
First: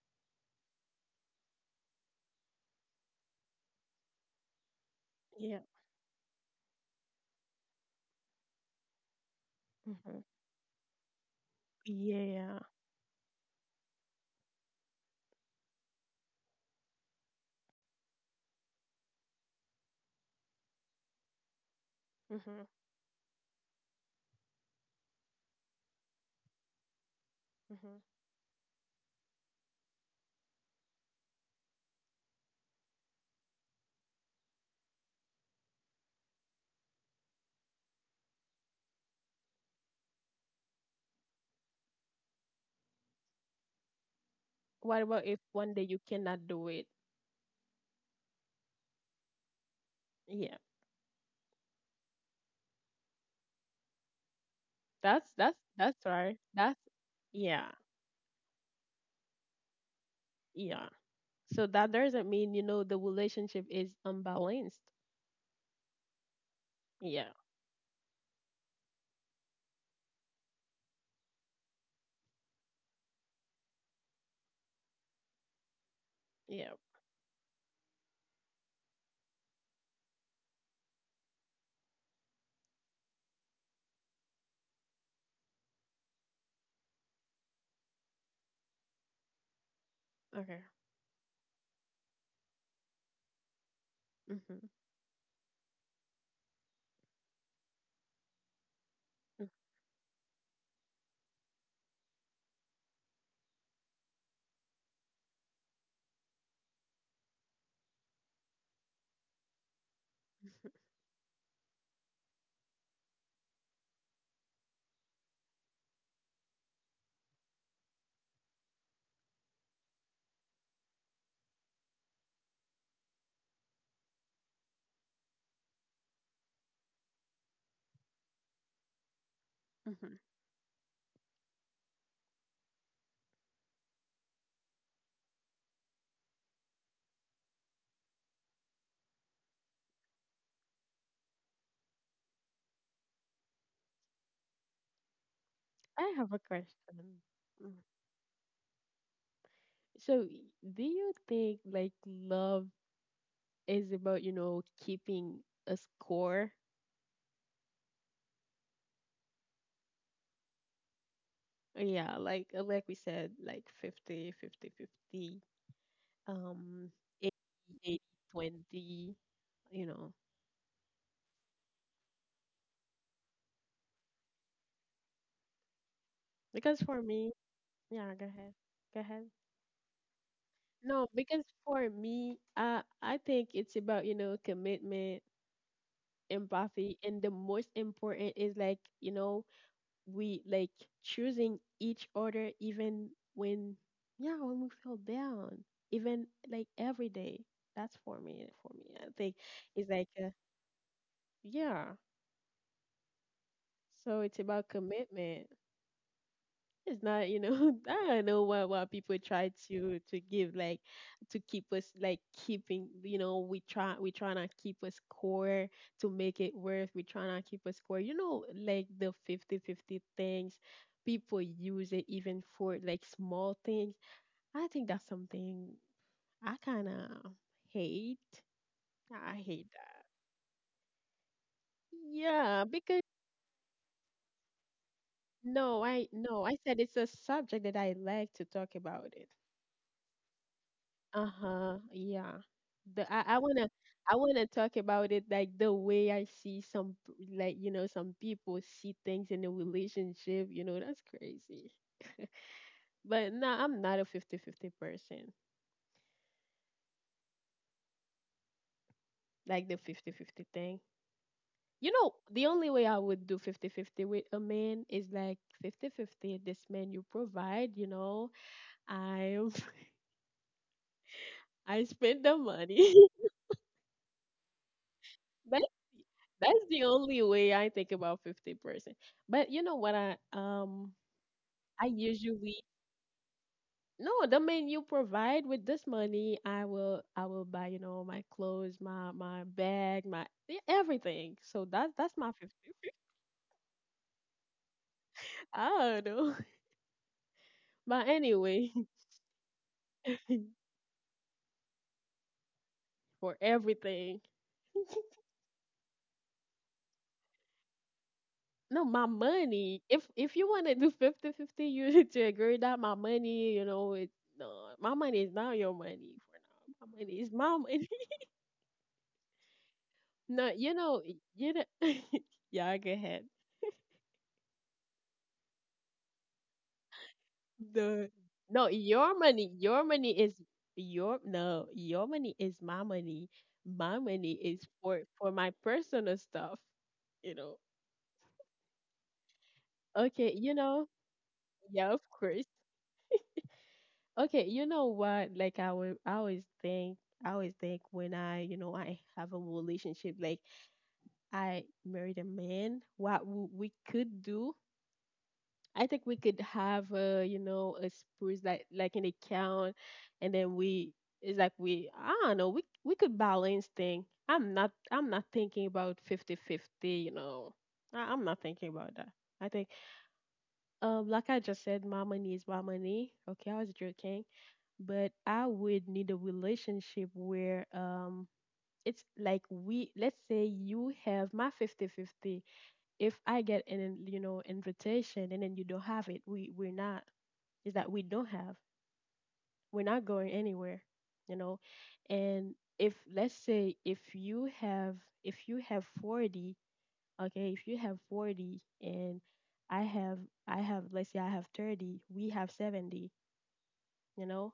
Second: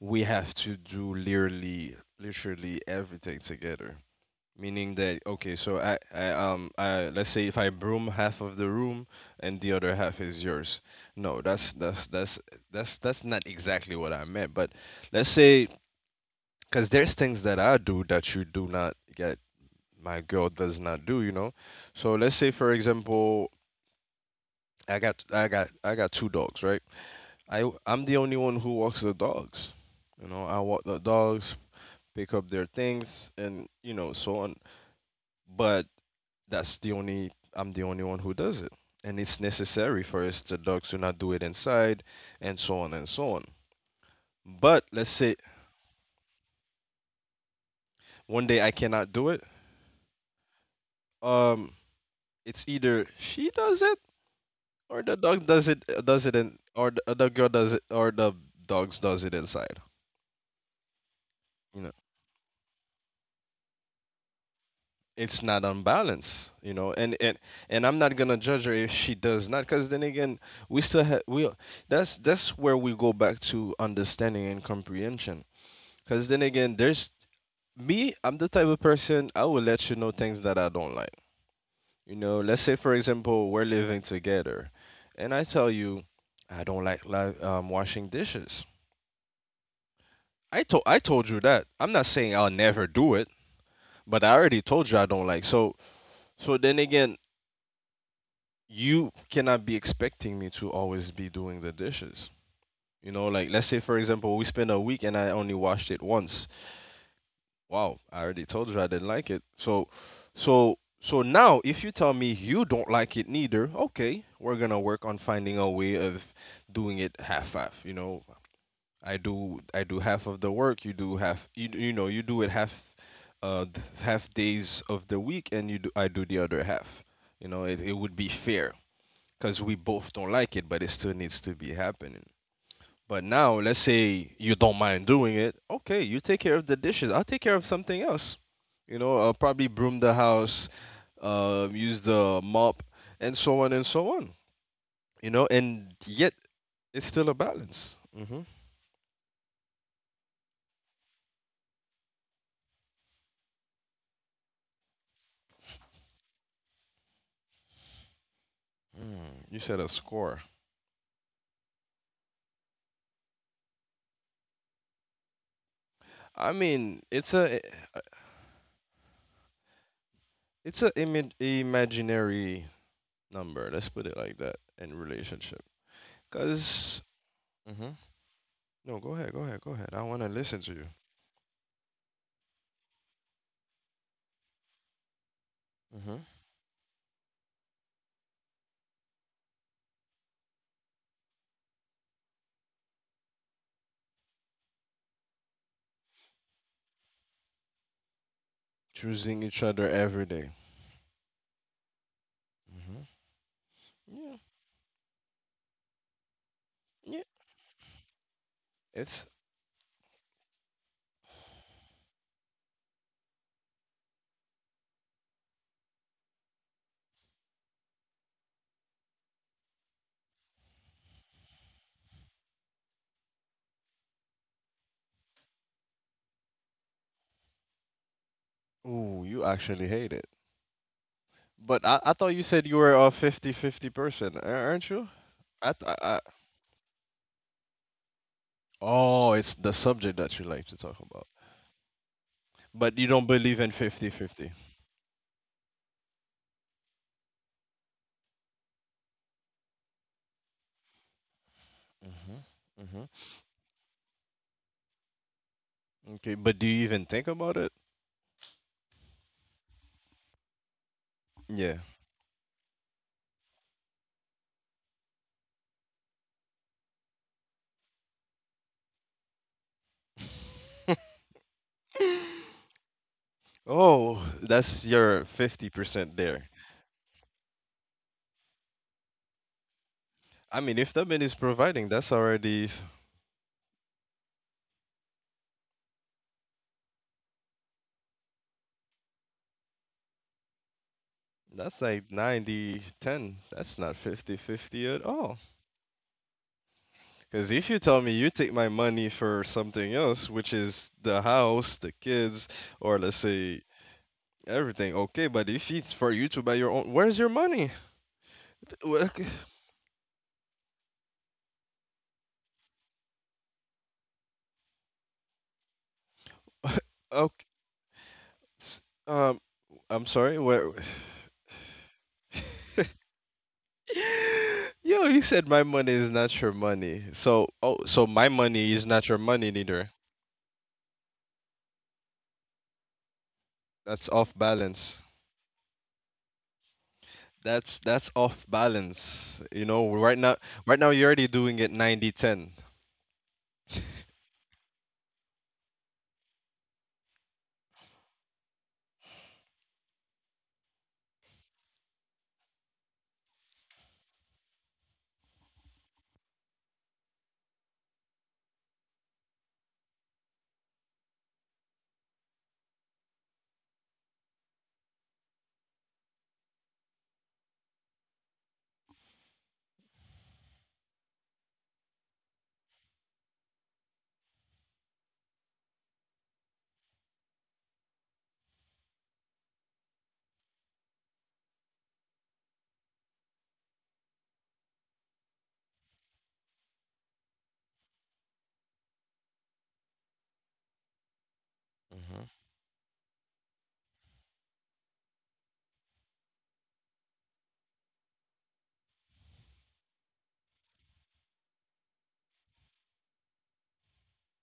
we have to do literally, literally everything together. Meaning that okay, Yeah. so I let's say if I broom half of the room and the other Mm-hmm. half is yours. No, Yeah. That's not exactly what I meant. But let's say because there's things that I do that you do not get. My girl does not do, you know. So let's say Mm-hmm. for example, I got two dogs, right? Mm-hmm. I'm the only one who walks the dogs. You know, I walk the dogs, pick up their things, and you know so on. But that's the only I'm the only one who does it. And it's necessary for us the dogs to not do it inside and so on and so on. But What let's about if say one day you cannot do it? one day I cannot do it. Yeah. Um it's either she does it or the dog That's does right. it in That's, or the girl yeah. does it or the dogs does it inside. Yeah. So You that know. doesn't mean, you know, the relationship is unbalanced. It's not unbalanced, you know, and Yeah. and and I'm not gonna judge her if she does not, because then again, we still have we that's where we go back to understanding and comprehension because then Yeah. again there's me, I'm the type of person I will let you know things that I don't like. You know, let's say for example we're living together, and I tell you I don't like washing dishes. Okay. I told you that. I'm not saying I'll never do it, but I Mm-hmm. already told you I don't like. So then again, you cannot be expecting me to always be doing the dishes. You know, like let's say for example we spend a week and I only washed it once. Wow, I already told you I didn't like it. So now if you tell me you don't like it neither, okay, we're gonna work on finding a way of doing it half half. You know, I do half of the work, you do half. You know, you do it half, half days of the week, and you do I do the other half. You know, it would be fair because we Mm-hmm. both don't like it, but it still needs to be happening. But now, let's say you don't mind doing it. Okay, you take care of the dishes. I'll take care of something else. You know, I'll probably broom the house, use the mop, and so on and so on. You know, and I have a yet it's question. still a Mm. balance. Hmm. So, do you think like love is about, you know, keeping a score? You said a score. Yeah, like, like we said, like 50-50-50. I um, mean, 80, eighty, 20, you know. it's a imaginary number. Let's put it like that in relationship. Because for Because me, hmm. yeah, go ahead. Go No, ahead. Go ahead. I want to listen to you. No, because for me, I think it's about, you know, commitment, Hmm. empathy, and the most important is, like, you know, we, like, choosing each other, even when, yeah, when we feel down, even like every day. That's for me, for me. I think Choosing each it's other like, every day. yeah. So it's Yeah, about commitment. It's not, yeah. you know, I don't know what people It's try to give, like, to keep us, like, keeping, you know, we try to keep a score to make it worth, we try to keep a score, you know, like the 50 50 things people use it even for, like, small things. I think that's something I kind of hate. ooh, I you hate actually that. hate it. But I thought you Yeah, said you were because a 50-50 person, a- aren't you? no, I I said it's a subject that I like to talk about it. oh, it's the subject that you like to talk about. Uh-huh. Yeah. The But you don't believe in I wanna 50-50. talk about it, like, the way I see some like, you know, some people see things in a relationship, you know, that's crazy. Hmm hmm. But no, I'm not a 50-50 person. Okay, but do you even think about it? Like the 50-50 thing. Yeah. You know, the only way I would do 50-50 with a man is like 50-50. This man, you provide, you know. I I spend the money. Oh, that's your That's 50% there. that's the only way I think about 50%. But you know what I mean, if the man is I providing, that's usually, already no, the man you provide with this money, I will buy, you know, my clothes, my bag, my everything. So that's that's like my 50. 90-10. That's not 50-50 at all. I don't know. Because if you But tell me you take anyway, my money for something else, which is the house, the kids, or let's for say everything. everything, okay. But if it's for you to buy your own, where's your money? No, my Well, okay, money. If you want to do 50 50, you need to agree that my money, you know, it no, my money is not your money for now. My money is my okay, money. s- Um, I'm No, sorry. you Where? know, you know, yeah, go ahead. Yo, you said my money is not your money. So, oh, The so my No, money is not your money your neither. money is your, no, your money is my money. My That's money off is for balance. My personal stuff. You know. That's off balance. You know, right Okay, now, you know, right now you're already doing it yeah, of ninety course. ten. Okay, you know what? Like I always think, when I, you know, I have a relationship, like, I married a man. What we could do, I think we could have, you know, a spruce, like an account, and then we, it's like we, I don't know, we could balance thing. I'm not thinking about 50 50, you know. I'm not thinking about that. I think, like I just said, my money is my money. Okay, I was joking. But I would need a relationship where, it's like we, let's say, you have my 50 50. If I get an, you know, invitation, and then you don't have it, we're not, is that we don't have. We're not going anywhere, you know. And if let's say if you have, 40, okay, if you have 40 and I have I have, let's say, I have 30, we have 70, you know,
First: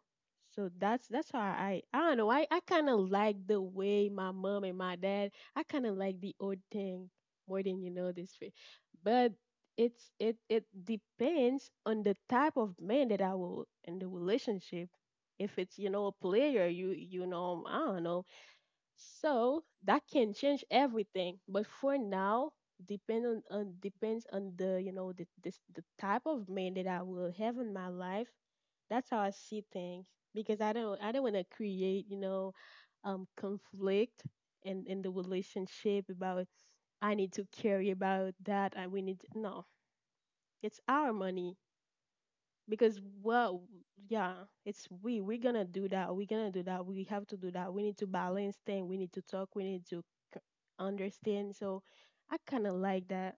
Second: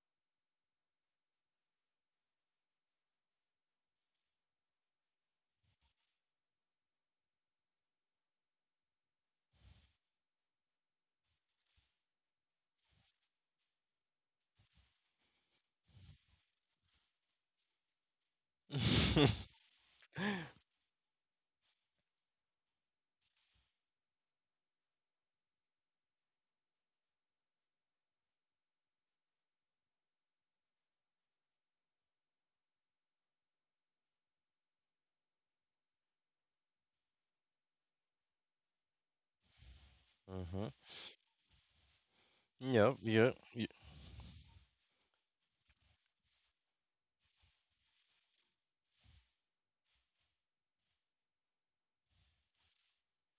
so that's how I don't know, I kind of like the way my mom and my dad. I kind of like the old thing more than, you know, this way. But it it depends on the type of man that I will in the relationship. If it's, you know, a player, you know, I don't know. Mm-hmm. So that can change everything. But for now, depends on, the you know, the this the type of man that I will have in my life. That's how I see things. Because I don't want to create, you know, conflict in the relationship about, I need to carry about that, and we need to, no, it's our money. Yeah, Because, yeah, well, yeah. yeah, it's, we're gonna do that, we have to do that, we need to balance things, we need to talk, we need to c- understand. So I kind of like that.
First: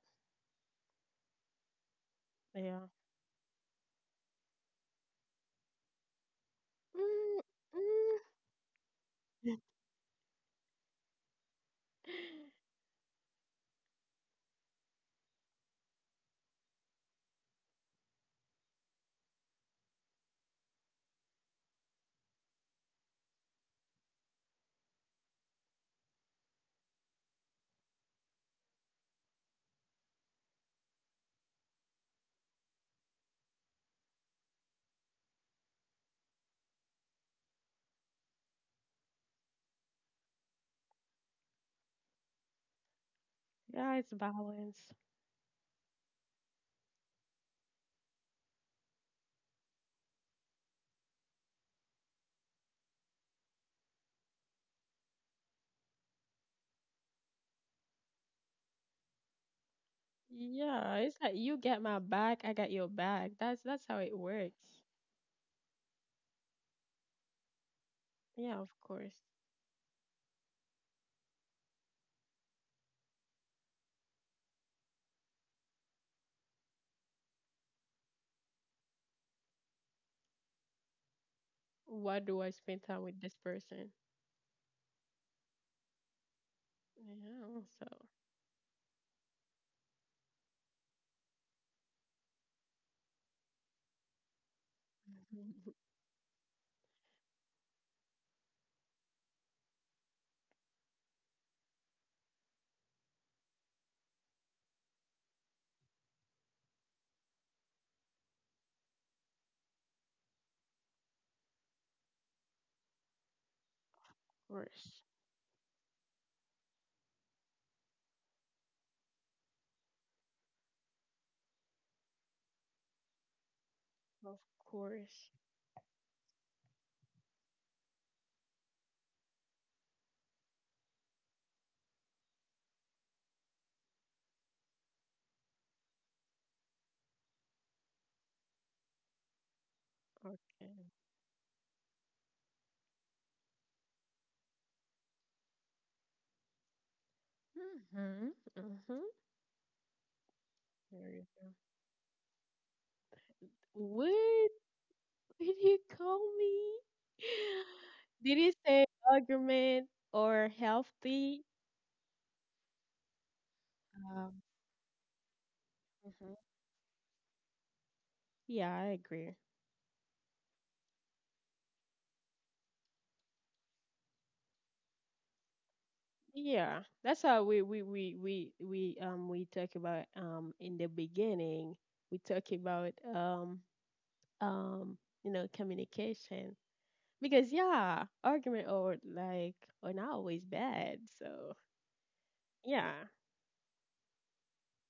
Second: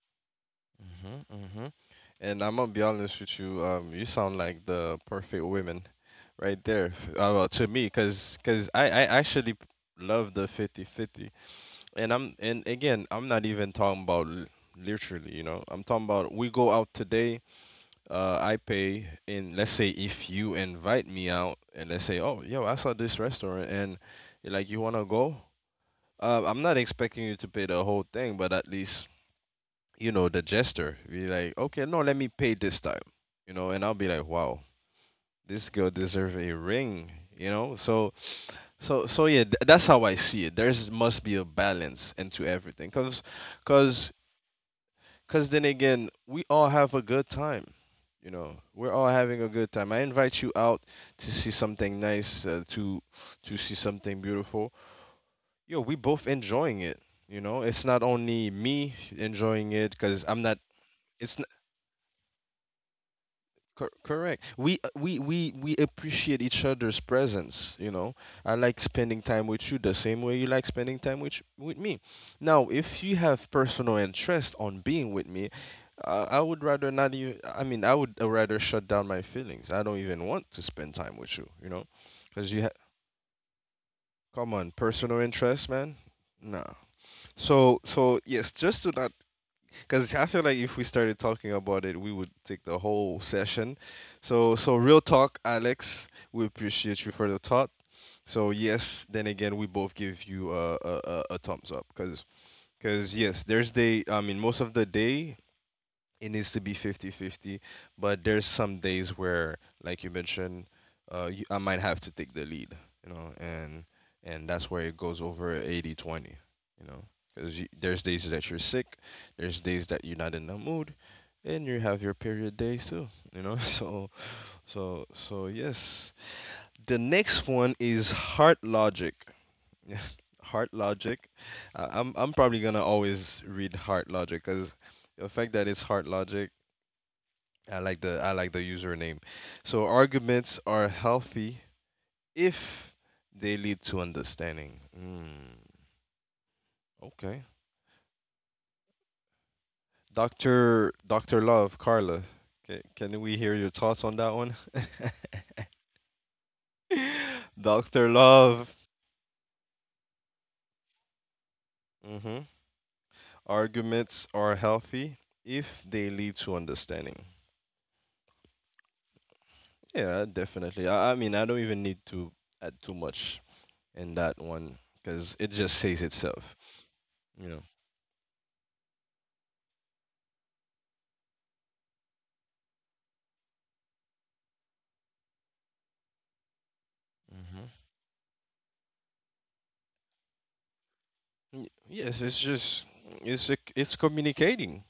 Mhm, mhm. And I'm gonna be Yeah. honest with you. You sound like the perfect woman, right there. Mm, Well, to me, cause, cause I, actually mm. Love the 50-50. And I'm, and again, I'm not even talking about literally. You know, I'm talking about we go out today. I pay, and let's say if you invite me out, and let's say, oh, yo, I saw this restaurant, and you're like, you wanna go? I'm not expecting you to pay the whole thing, but at least you know, the gesture. Be like, okay, no, let me pay this time, you know, and I'll be like, wow, this girl deserves a ring, you know. So yeah, that's how I see it. There's must be a balance into everything, Yeah, it's cause, balance. cause then again, we all have a good time. You know, we're all having a good time. I invite you out to see something nice, to see something beautiful. Yo, we both enjoying it. You know, it's not only me enjoying it, cause I'm not. Yeah, it's It's like you get my back, I got your back. That's how it Correct. works. We we appreciate each other's presence. You know, I Yeah, of like spending course. time with you the same way you like spending time with with me. Now, if you have personal interest on being with me, I would rather not even. I mean, I would rather shut down my feelings. I don't even want to spend time with you. You know, Why do because I you ha- spend time with this person? come on, personal interest, man. Nah. Yeah, So so so yes, just to not because I feel like if we started talking about it, we would take the whole session. So real talk, of Alex. We appreciate you for the thought. So yes, then again, we both give you a thumbs up. Because yes, there's day. I mean, most of the day it needs to be 50-50, but there's some days where like you mentioned I might have to take the lead, you know, and that's where it course. goes over 80-20, you know, because there's days that you're sick, there's days that you're not in the mood, and you have your period days too, you know. so Of so course. so yes, the next one is Heart Logic. Heart Logic. I'm probably gonna always read Heart Logic because the fact that it's Heart Logic, I like the username. So arguments are Okay. healthy if they lead to understanding. Okay. Mm-hmm. Mm-hmm. Doctor There you Doctor go. Love, Carla, can we hear your thoughts on that What one? did you call me? Doctor Did you Love. say argument or healthy? hmm Arguments Um, are healthy if they mhm. lead to understanding. Yeah, I agree. Yeah, definitely. I mean, I don't even need to add too much in that one because it just says itself. Yeah, that's how You know. We talk about, in the beginning. We talk about, um you know, communication, because Mm-hmm. yeah, argument or like, are not always bad. So Yes, it's just yeah. it's it's communicating.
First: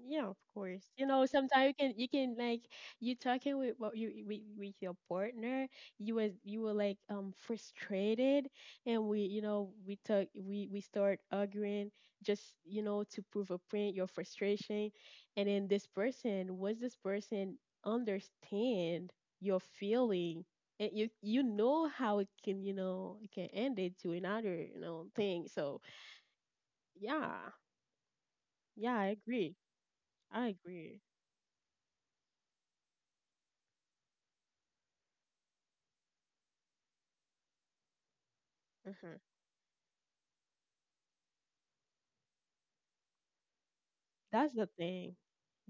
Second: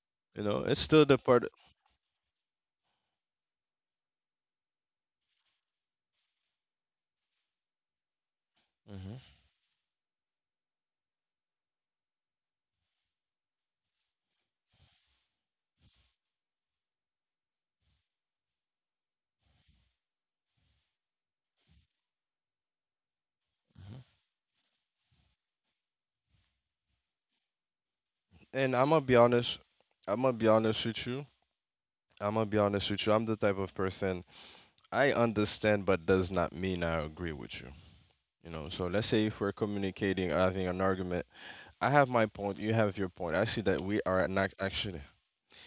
Yeah, of You know, it's course. still You the know, part. sometimes you can, like, you talking with what you with, your partner, you were, like, frustrated, and we, Mhm. you know, we start arguing, just, you know, to prove a point, your frustration, and then this person understand your feeling, and you know how it can, you know, it can end it to another, you know, thing. So, yeah. And I'm Yeah, gonna I be agree. honest. I'm gonna I be honest agree. with you. I'm gonna be honest with you. I'm the type of person I understand, but does not mean I agree with you. You know, so let's Mm-hmm. say if we're communicating or having an argument, I have my point, you have your point. I see that we are That's not the actually thing.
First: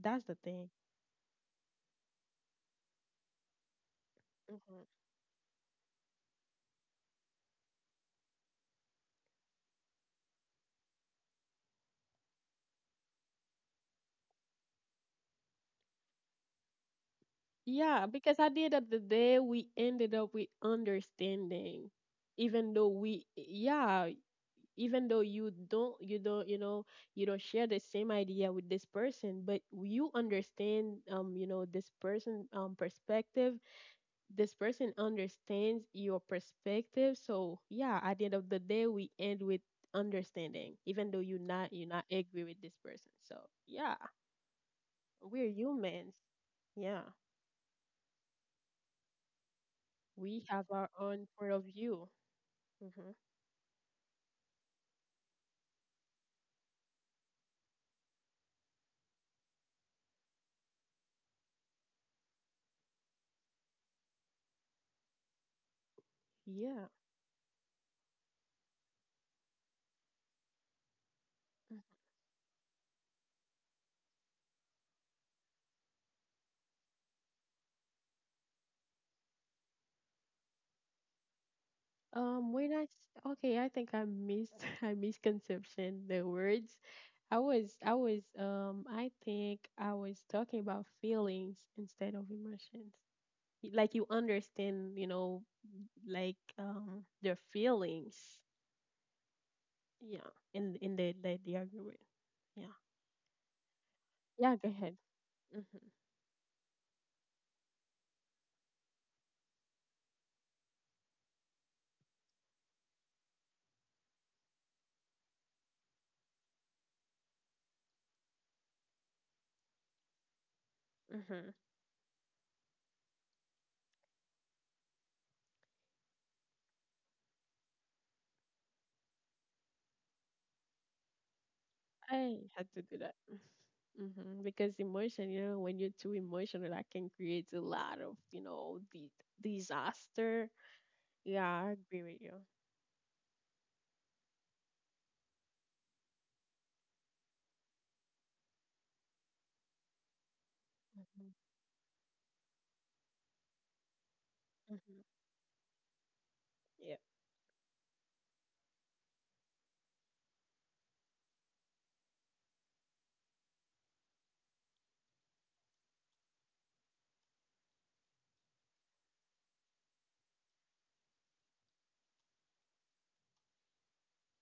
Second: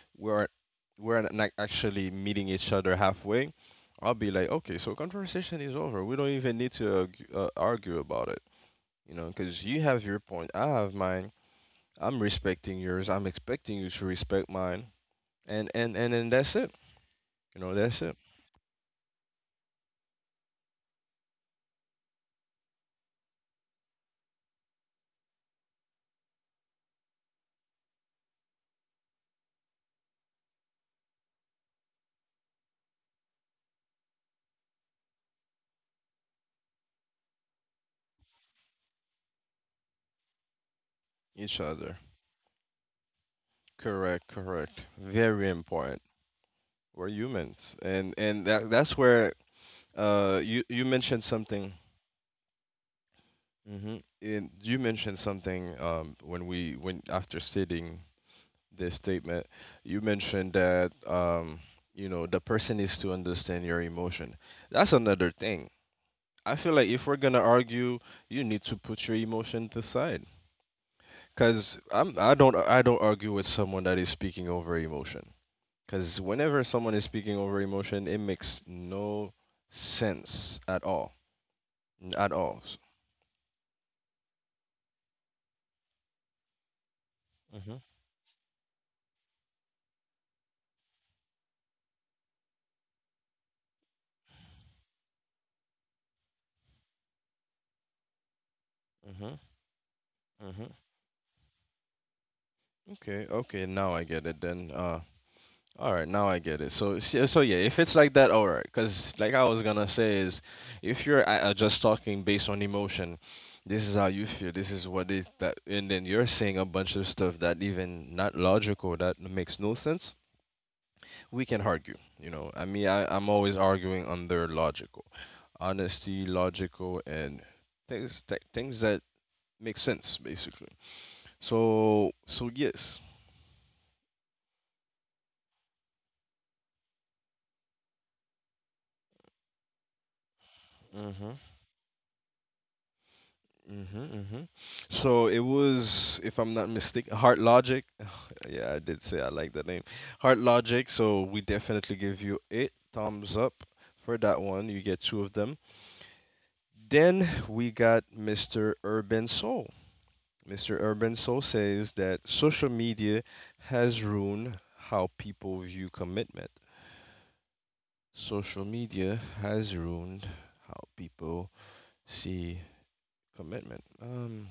That's we the are thing. we're not actually meeting each other halfway. I'll be like, okay, Hmm. so conversation is over. We don't even need to argue, argue about it. You know, because you have your point, I have mine. I'm respecting yours. I'm expecting you to respect mine, and and then that's it. You know, that's Yeah, it. because at the end of the day, we ended up with understanding. Even though we, yeah, even though you don't, you know, you don't share the same idea with this person, but you understand, you know, this person, perspective. This person understands your perspective. So yeah, at the end of the day, we end with understanding, even though you Each not, other. Agree with this person. So yeah, Correct, correct. Very we're important. humans. Yeah, We're humans, and that's where we you have our mentioned own point of something. view. Hmm. Mm-hmm. And you mentioned something when we when after stating this statement, you mentioned that you know the person needs to understand your emotion. That's another thing. I feel like Yeah. if we're gonna argue, you need to put your emotion to the side. Cause I don't argue with someone that is speaking over emotion. Cause whenever someone is speaking over emotion, it makes no sense at all, at all. When okay, I think I mis I misconception the words. Hmm I was, I think I was talking about feelings instead of emotions. Like you understand, you know, like, their feelings. hmm Yeah, hmm in the argument. Yeah. Okay, okay, now I get it Yeah. then. Go ahead. All right, now I get it. So yeah, if it's like that, all right. Because like I was gonna say is, if you're just talking based on emotion, this is how you feel. This is what it that, and then you're saying a bunch of stuff that even not logical, that makes no sense. We Mm-hmm. can argue. You know, I mean, I'm always arguing under logical, honesty, logical, and things things that make sense basically. So I so had to yes. do that. Hmm. Because emotion, you know, when you're too emotional, that can create a lot of, you know, the disaster. hmm Yeah, I agree with you. Mm-hmm, mm-hmm. So it was, if I'm not mistaken, Heart Logic. Yeah, I did say I like the name. Heart Logic. So we Hmm. definitely give you eight thumbs up for that one. You get two of Hmm. them. Yeah. Then we got Mr. Urban Soul. Mr. Urban Soul says that social media has ruined how people view commitment. Social media has ruined how people see commitment.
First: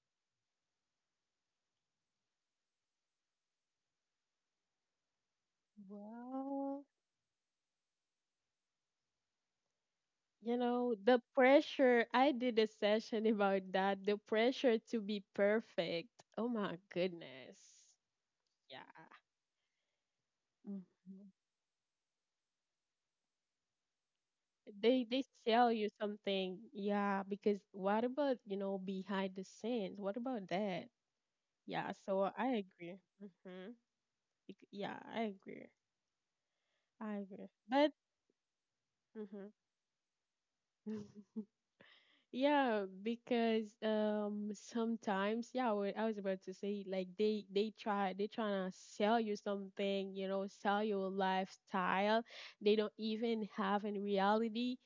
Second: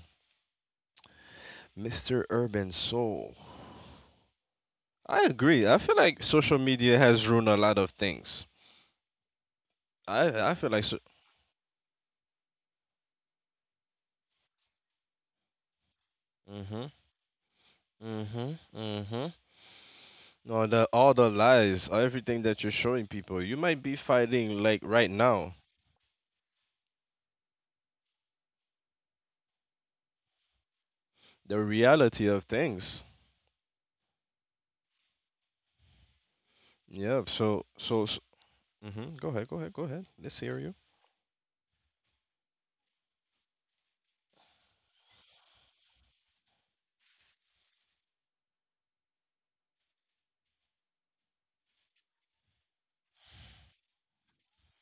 Mr. Urban Soul. I agree. I feel like social Well, media has ruined a lot of things. I feel like the pressure, I did a session about that, the pressure to be perfect. Oh my mhm, goodness. Yeah. mhm. No, the all the Mhm. lies, everything that you're showing people, you might be fighting like They right they now sell you something. Yeah, because what about, behind the scenes? What about that? the Yeah, reality so of I agree. things. Mm-hmm. Yeah, I agree. I Yeah. agree. But Mhm. Go hmm ahead. Go ahead. Go ahead. Let's hear you. yeah, because sometimes yeah, what I was about to say, like, they trying to sell you something, sell you a lifestyle. They don't even have in reality.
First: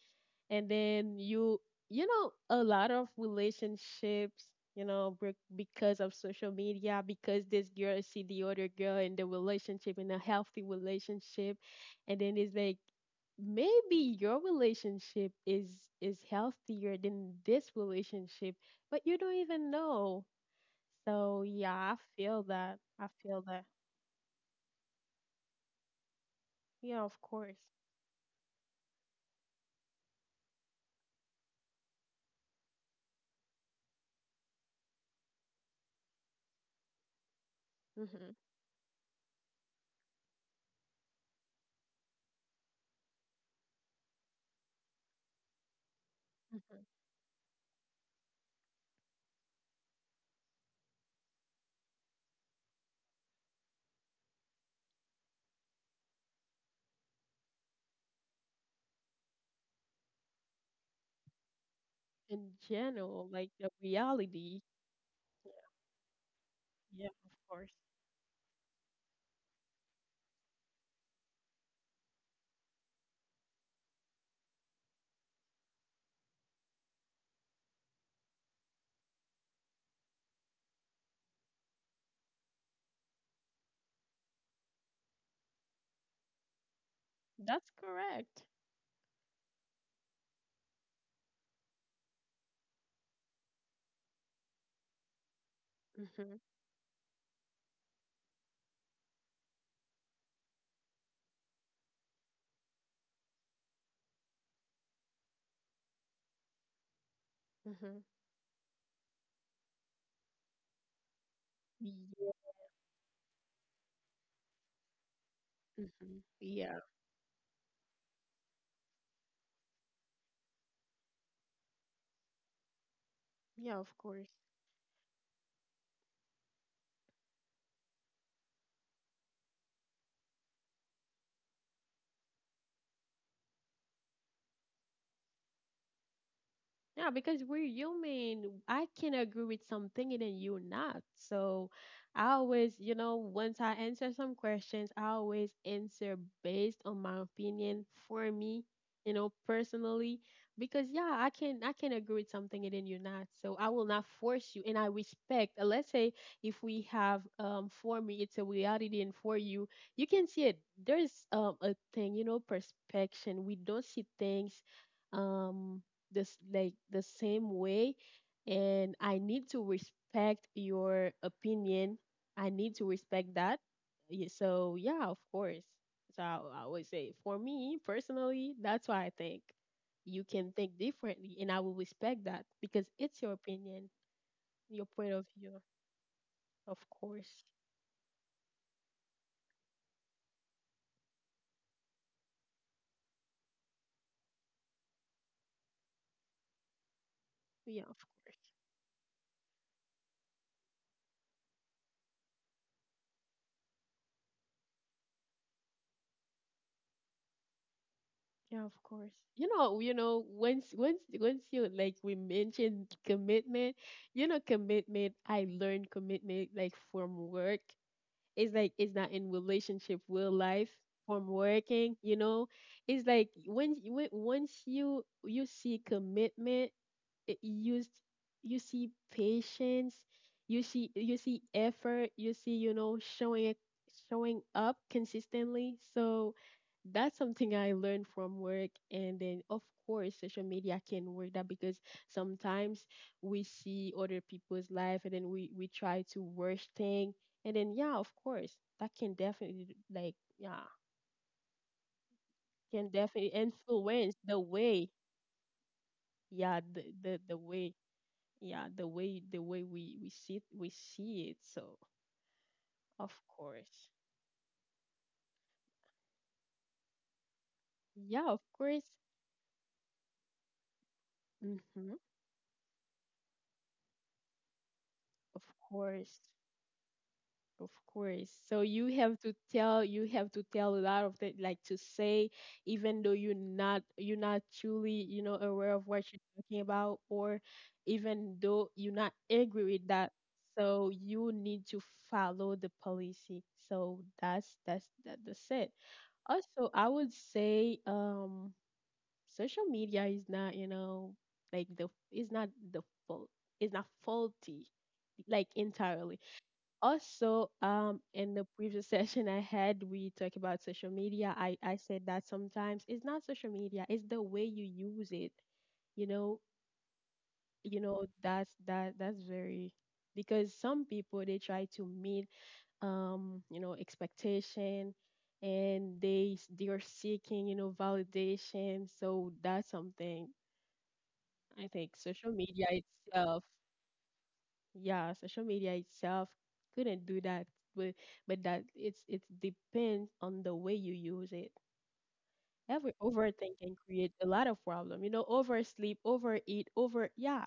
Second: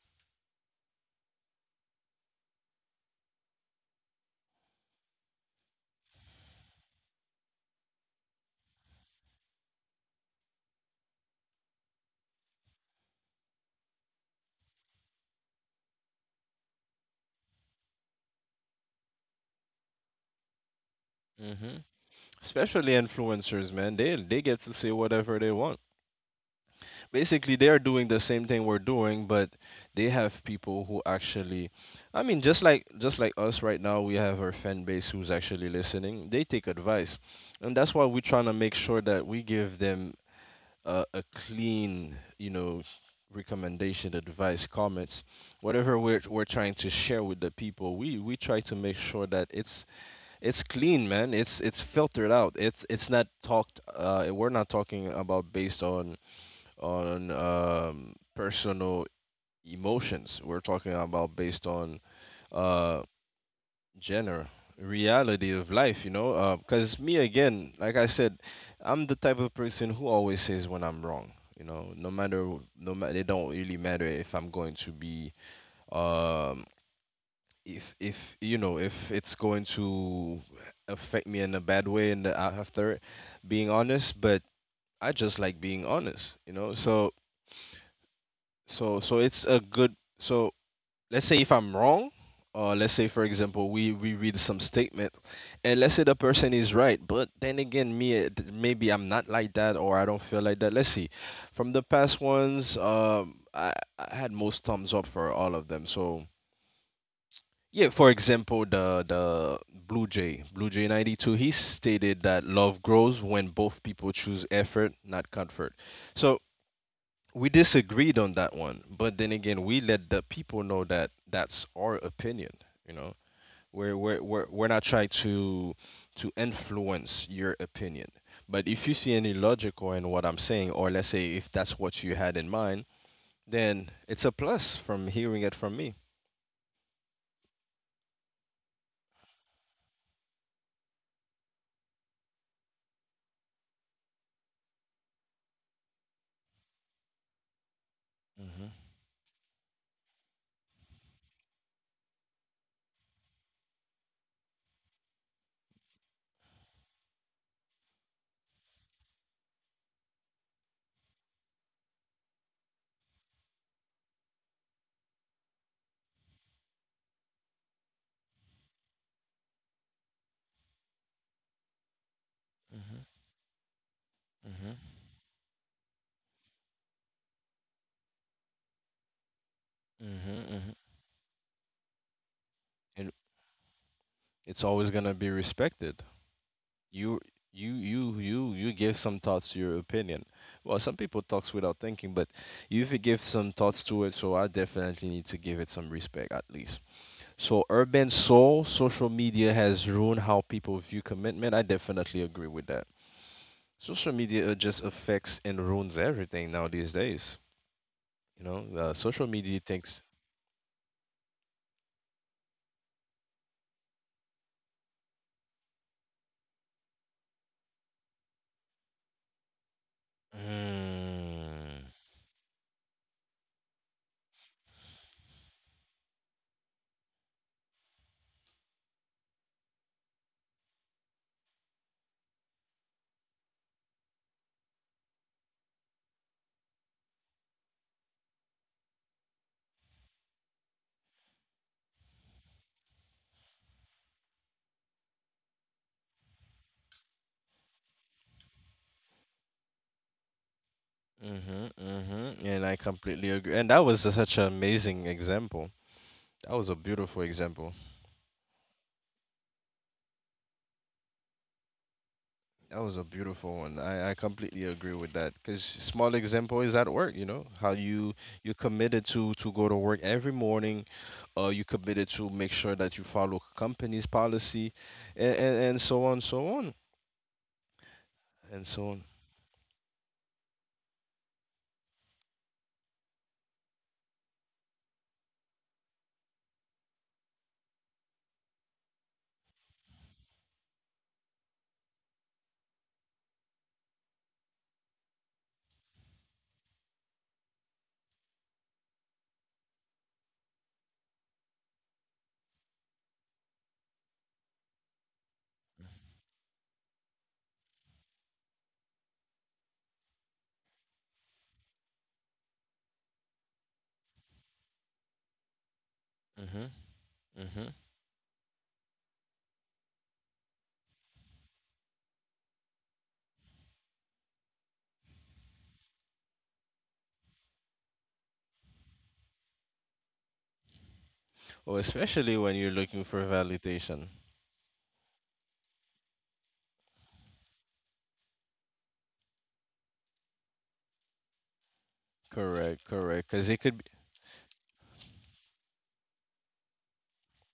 And then a lot of relationships break because of social media, because this girl see the other girl in the relationship, in a healthy relationship, and then it's like maybe your relationship is healthier than this relationship, but you don't even know. So Mhm. yeah, i feel that Especially i feel that influencers, man. They get to say whatever they want. Yeah, of Basically course. they're doing the same thing we're doing, but they have people who actually, I mean, just like us right now, we have our fan base who's actually listening, they take advice, and that's why we're hmm trying to make sure that we give them a clean, you know, recommendation, advice, comments, whatever we're, trying to hmm share with the people. We try to make sure that it's clean, man, it's filtered out, it's not talked, we're not talking about based on personal emotions. We're talking about based on in uh, general, like the genre, reality. reality Yeah, of life, you know. Because yeah, me, of again, course. like I said, I'm the type of person who always says when I'm wrong. You know, no matter, no matter, it don't really matter if I'm going to be, um, if you know, if it's going to affect me in a bad way, and after being honest, but I just like being honest, you know. So That's correct. So so it's a good so let's say if I'm wrong, let's say, for example, we read some statement, and let's say the Mm-hmm. person is right, but then again me, maybe I'm not like that or I don't feel like that. Let's see. From the past ones, I had most thumbs up for all of them. So yeah, Mm-hmm. for example, the Blue Jay, Blue Jay 92, he stated Yeah. that love grows when both people choose effort, not comfort. Mm-hmm. So Yeah. we disagreed on that one, but then again, we let the people know that that's our opinion. You know, Yeah, of course. We're not trying to influence your opinion. But if you see any logical in what I'm saying, or let's say if that's what you had in mind, then it's a plus from hearing it from me. Yeah, because we're human. I can agree with something and then you not. So I always, once I answer some questions, I always answer based on my opinion, for me, Mm-hmm. Personally. Because yeah, I can agree with something and then you're not. So I will not force you, and I respect. Let's say if we have, for me it's a reality, and for you, you can see it. There's, a thing, perspection. We don't see things, um this, like, the same way, and I need to respect your opinion. I need to hmm respect that. Hmm So yeah, of course. So I would say, for me personally, that's why I think hmm you can hmm think differently, and I will respect that because And it's your opinion, it's your always gonna point of be view, respected. of you course. You give some thoughts to your opinion, well, some people talks without thinking, but you, if you give some thoughts to it, so I definitely need to give it some respect, at least. So Yeah. Urban Soul: social media has ruined how people view commitment. I definitely agree with that. Social media just affects and ruins everything now these days, you know. Yeah, of course. Social media thinks once you, like, we mentioned commitment, commitment, I learned commitment, like, from work. It's like it's not in relationship with life, from mm, working. It's like when, once you see commitment, it- you s- you see patience, you see effort, you see, showing up consistently. So that's something I learned from work. And then of course social media can work that, because sometimes we see other people's life, and then we try to worst thing. And then yeah, of course, that can definitely, like, yeah, hmm and I can definitely completely agree. And that was influence such the an way, amazing example. That yeah, was a the the, beautiful the example. way, yeah, the way we see it. So That was a of beautiful one. course. I completely agree with that because small example is at work. You know how you Yeah, of you course. committed to go to work every morning. You Hmm committed to make sure that you follow company's policy, and of and so on, course. so on, Of course. So and you so on. have to tell you have to tell a lot of that, like, to say, even though you're not truly, aware of what you're talking about, or even though you're not angry with that. So you need to follow the policy. So that's it. Also, I would say, social media is not, like, the it's not the fault, it's not faulty, like, entirely. Also, in the previous session I had, we talked about social media. I said that sometimes it's not social media, it's the way you use it, you know hmm hmm that's very. Because some people, they try to meet expectation, and they are seeking, validation. So that's something. I Well, think especially social when you're media looking for itself, validation. yeah, social media itself couldn't do that, but that it depends on the way you use it. Correct, Every correct. Because it overthink could can be create a lot of problem. You know, oversleep, overeat, over yeah,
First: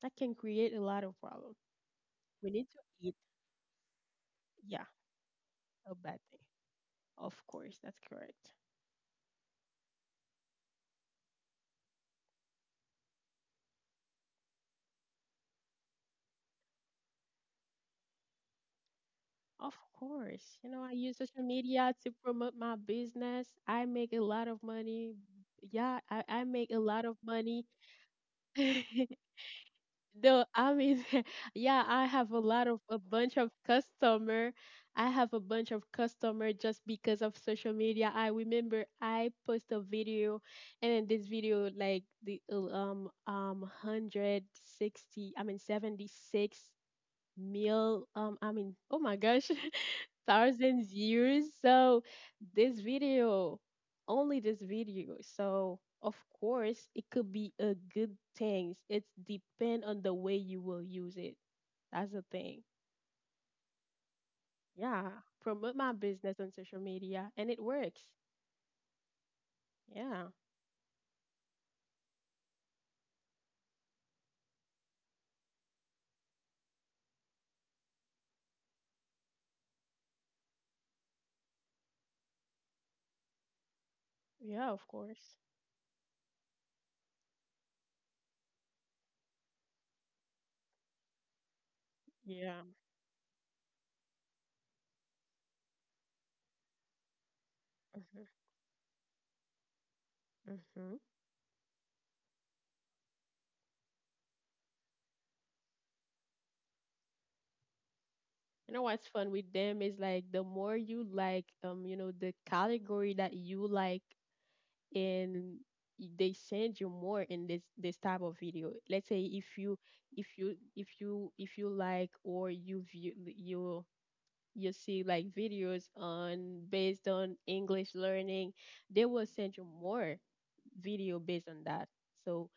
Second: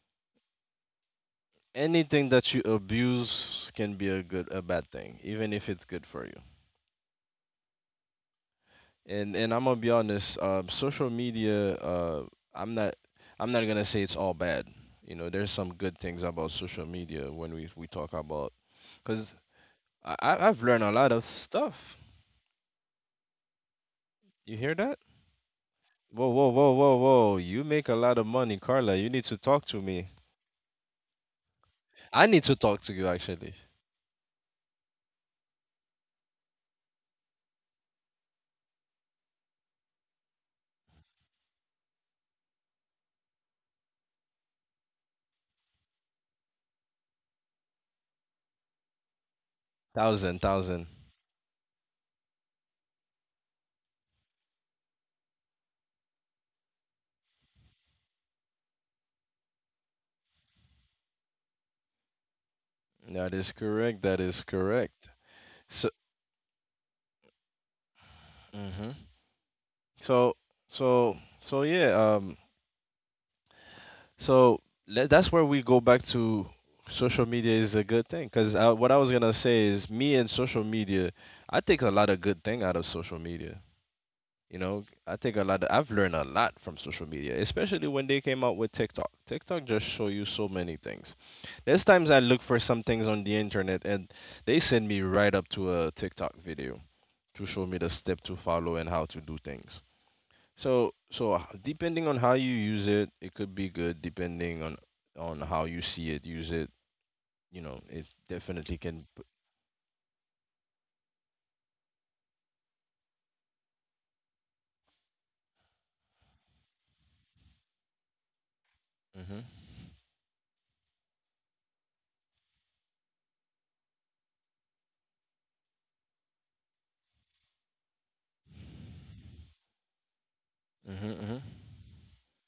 that can create a lot of problem. anything We that you need to eat, abuse can be a good a yeah, bad thing, even if it's a good bad for thing. you. Of course, that's correct. And I'm gonna be honest. Social media. I'm not. I'm not gonna say it's all bad. You know, there's some good things about social media when we talk about. Cause Of course, I've learned I a use lot of social media stuff. to promote my business. I make a lot You of hear that? money. Yeah, I, Whoa, I whoa, make whoa, a whoa, lot of whoa! money. You make a lot of money, Carla. You need to talk to me. No, I mean, yeah, I have I a need to lot of talk to a you bunch of actually. customer. I have a bunch of customer just because of social media. I remember I post a video, and then this video, like, the 160, I mean 76 meal, I mean, oh my gosh, Thousand thousands thousand. years. So this video, only this video. So of course it could be a good thing. It's depend on the way you will use it. That's the thing. That is correct. That is Yeah, correct. promote my So. business on social media, and it works. hmm Yeah. So so yeah. So that's where we go back to social media is a good thing because what I was gonna say is, me and social media, I take a lot of good thing out of social media. You Yeah. Of know, I course. take a lot of, I've learned a lot from social media, especially when they came out with TikTok. TikTok just show you so many things. There's times I look Yeah. for some things on the internet, and they send me right up to a TikTok video to show me the hmm step to follow and how to do things. hmm So, so depending on how you use it, it could be good. Depending on how you see it, use it. You know, it You know definitely what's can. fun with them is, like, the more you, like, the category that you like, and they send you more in this type of video. Let's say if Mm-hmm. you like, or you view, you see, like, videos on, based on english learning, they will send you more Mm-hmm. video Mm-hmm. based on that. So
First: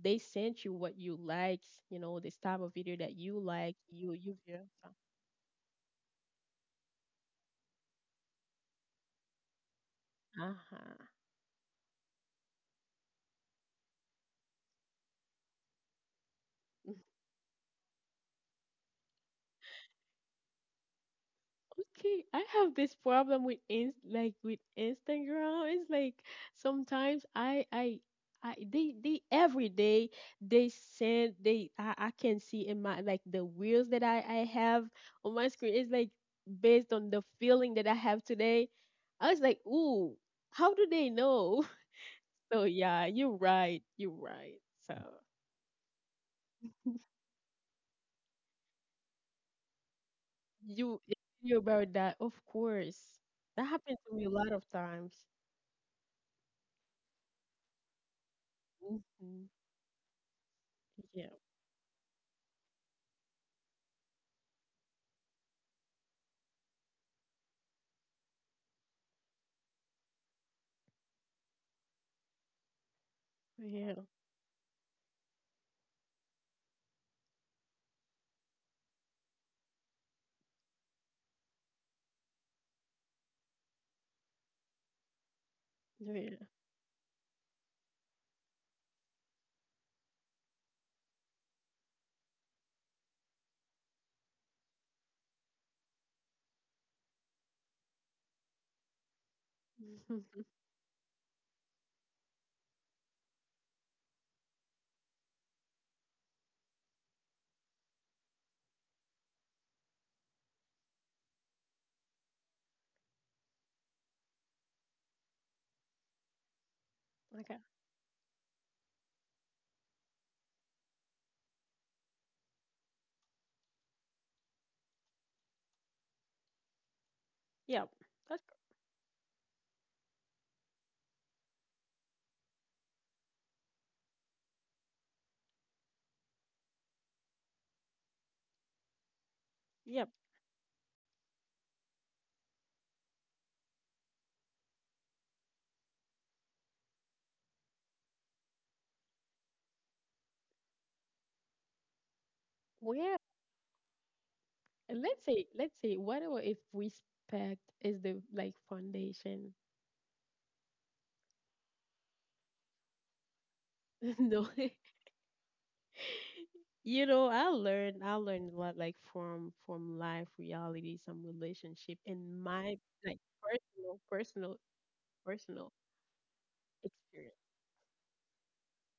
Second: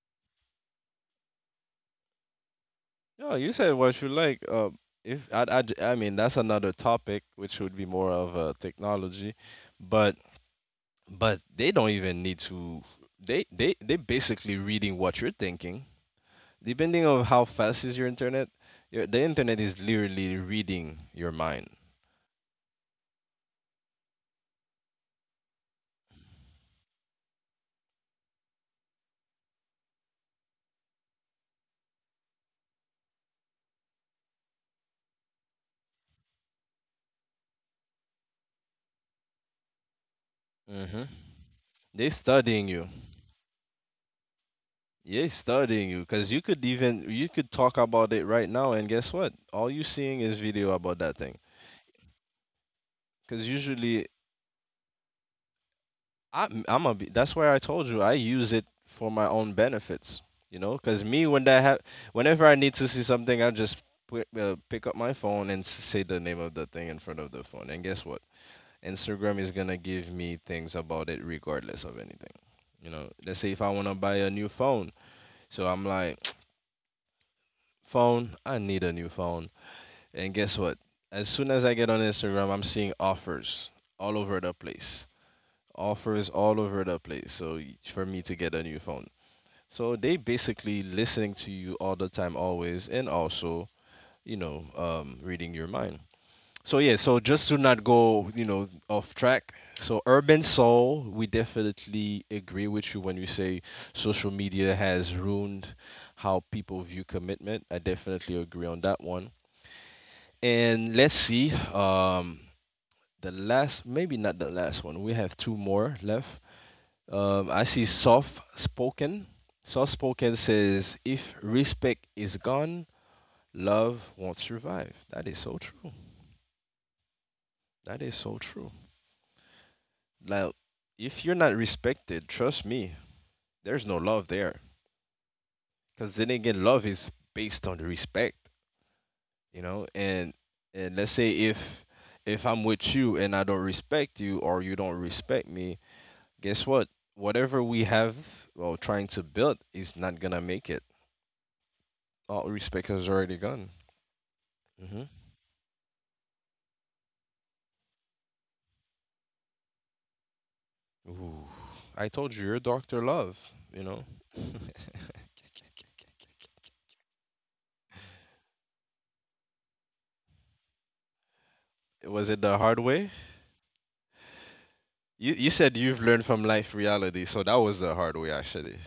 they sent you what you liked, this type of video that No, you you said like, what you you like. view. If I, I, j- I mean, that's another topic, which would be more of technology, but Uh-huh. but they don't even need to. They basically reading what you're thinking. Depending on how fast is your internet, the internet is literally reading your mind. Okay, I have this problem with, in, like, with Instagram. It's like sometimes I they every day, they send they I can see in my, like, the wheels that I have on my screen. It's like based on the feeling that I have today. I was like, ooh, how do Mm-hmm. they know? They So studying you. yeah, you're right. You're right. So They studying you because you could talk about it right now, and guess what? All you seeing is video about you that thing. you about that, of course. Because That happened usually to me a lot of times. That's why I told you I use it for my Hmm. own benefits. You know, because me Yeah. when whenever I need to see something, I just pick up my phone and say the name of the thing in front of the phone, and guess what? Instagram is gonna give me things about it regardless of anything. You know, let's say if I Yeah, wanna buy a new phone, so I'm like. Phone, I need a new phone. And guess what? As soon as I get on Instagram, I'm seeing offers all over the place. Offers yeah. all over the place. So for me to get a new phone. So they basically listening to you all the time, always, and also, you know, reading your mind. So yeah, so just to not go, you know, off track. So Mhm. urban soul, we definitely agree with you when you say social media has ruined how people view commitment. I definitely agree on that one. And let's see. The last, maybe not the last one. We have two more left. Okay. I see soft spoken. Soft spoken says, if respect is gone, love won't survive. That is so true. Yep. That is That's so true. Like, if you're not respected, trust me, there's no love there. Because then again, love is based on the respect, you know. yep. And let's say if I'm with you and I don't respect you or you don't respect me, guess what? Whatever we have or trying to build is not gonna make it. All respect Well, is already gone. Hmm let's say whatever about, if respect is, the, like, foundation? Ooh, I told you, you're Doctor Love. You know, No. You know, I learned a lot, like, from life, reality, some relationship, was and it the my, hard like, way? personal, personal, You personal said you've learned from life reality, experience. so that was the hard way actually.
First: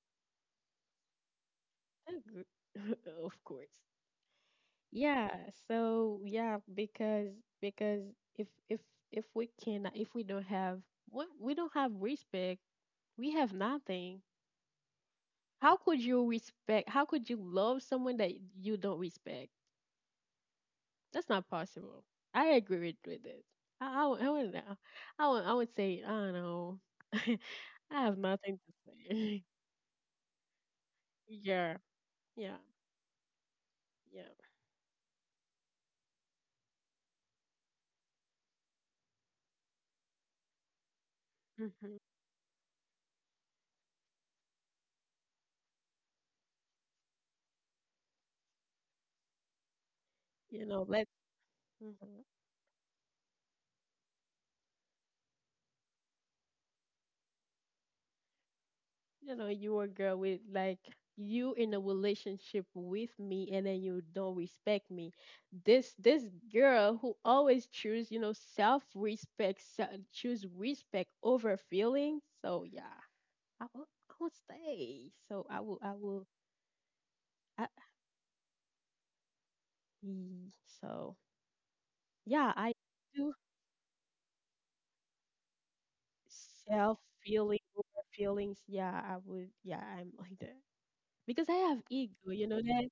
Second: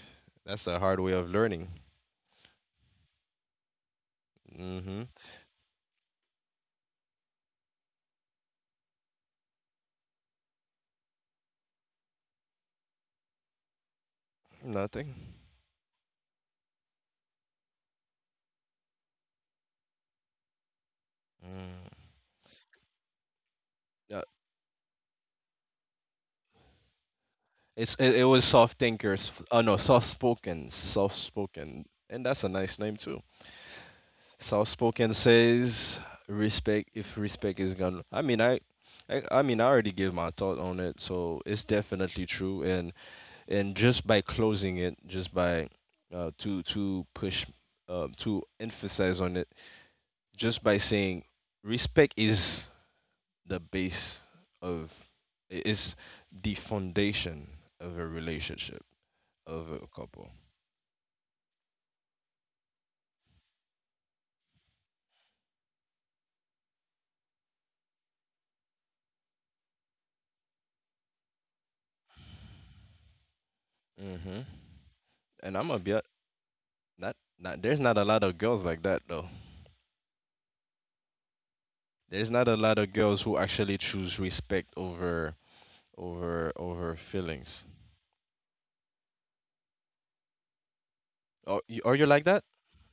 That's the hard way of learning. That's good. Of course. Hmm Yeah, so yeah, because because if if if we cannot if we don't have, what we don't have respect, we have nothing. Nothing. How could you respect? How could you love someone that you don't respect? That's not Mm. possible. I agree with it. I I, Uh, would- I would know. I would say, I don't know. I have it was nothing to soft thinkers. say. Oh no, soft Yeah, spoken, and that's a yeah, nice name too. yeah. South Spoken says respect if respect is gone. I mean, I already gave my thought on it, so it's hmm definitely true. And just by closing it, just by to push, to emphasize on it, just by let's. saying respect Mm-hmm. is the base of, is the foundation of a relationship of You a a girl couple. with, like, you in a relationship with me, and then you don't respect me. This girl who always choose, self respect, choose respect over feeling. So yeah, I will Hmm stay. So And I I'm will gonna I will not not. I, There's not a lot of girls like that though. mm, so There's not yeah, a I lot of girls do who actually choose respect over self feeling feelings. over feelings. Yeah, I would yeah, I'm like that. Because I Oh, have you, are you ego, like that? you know that.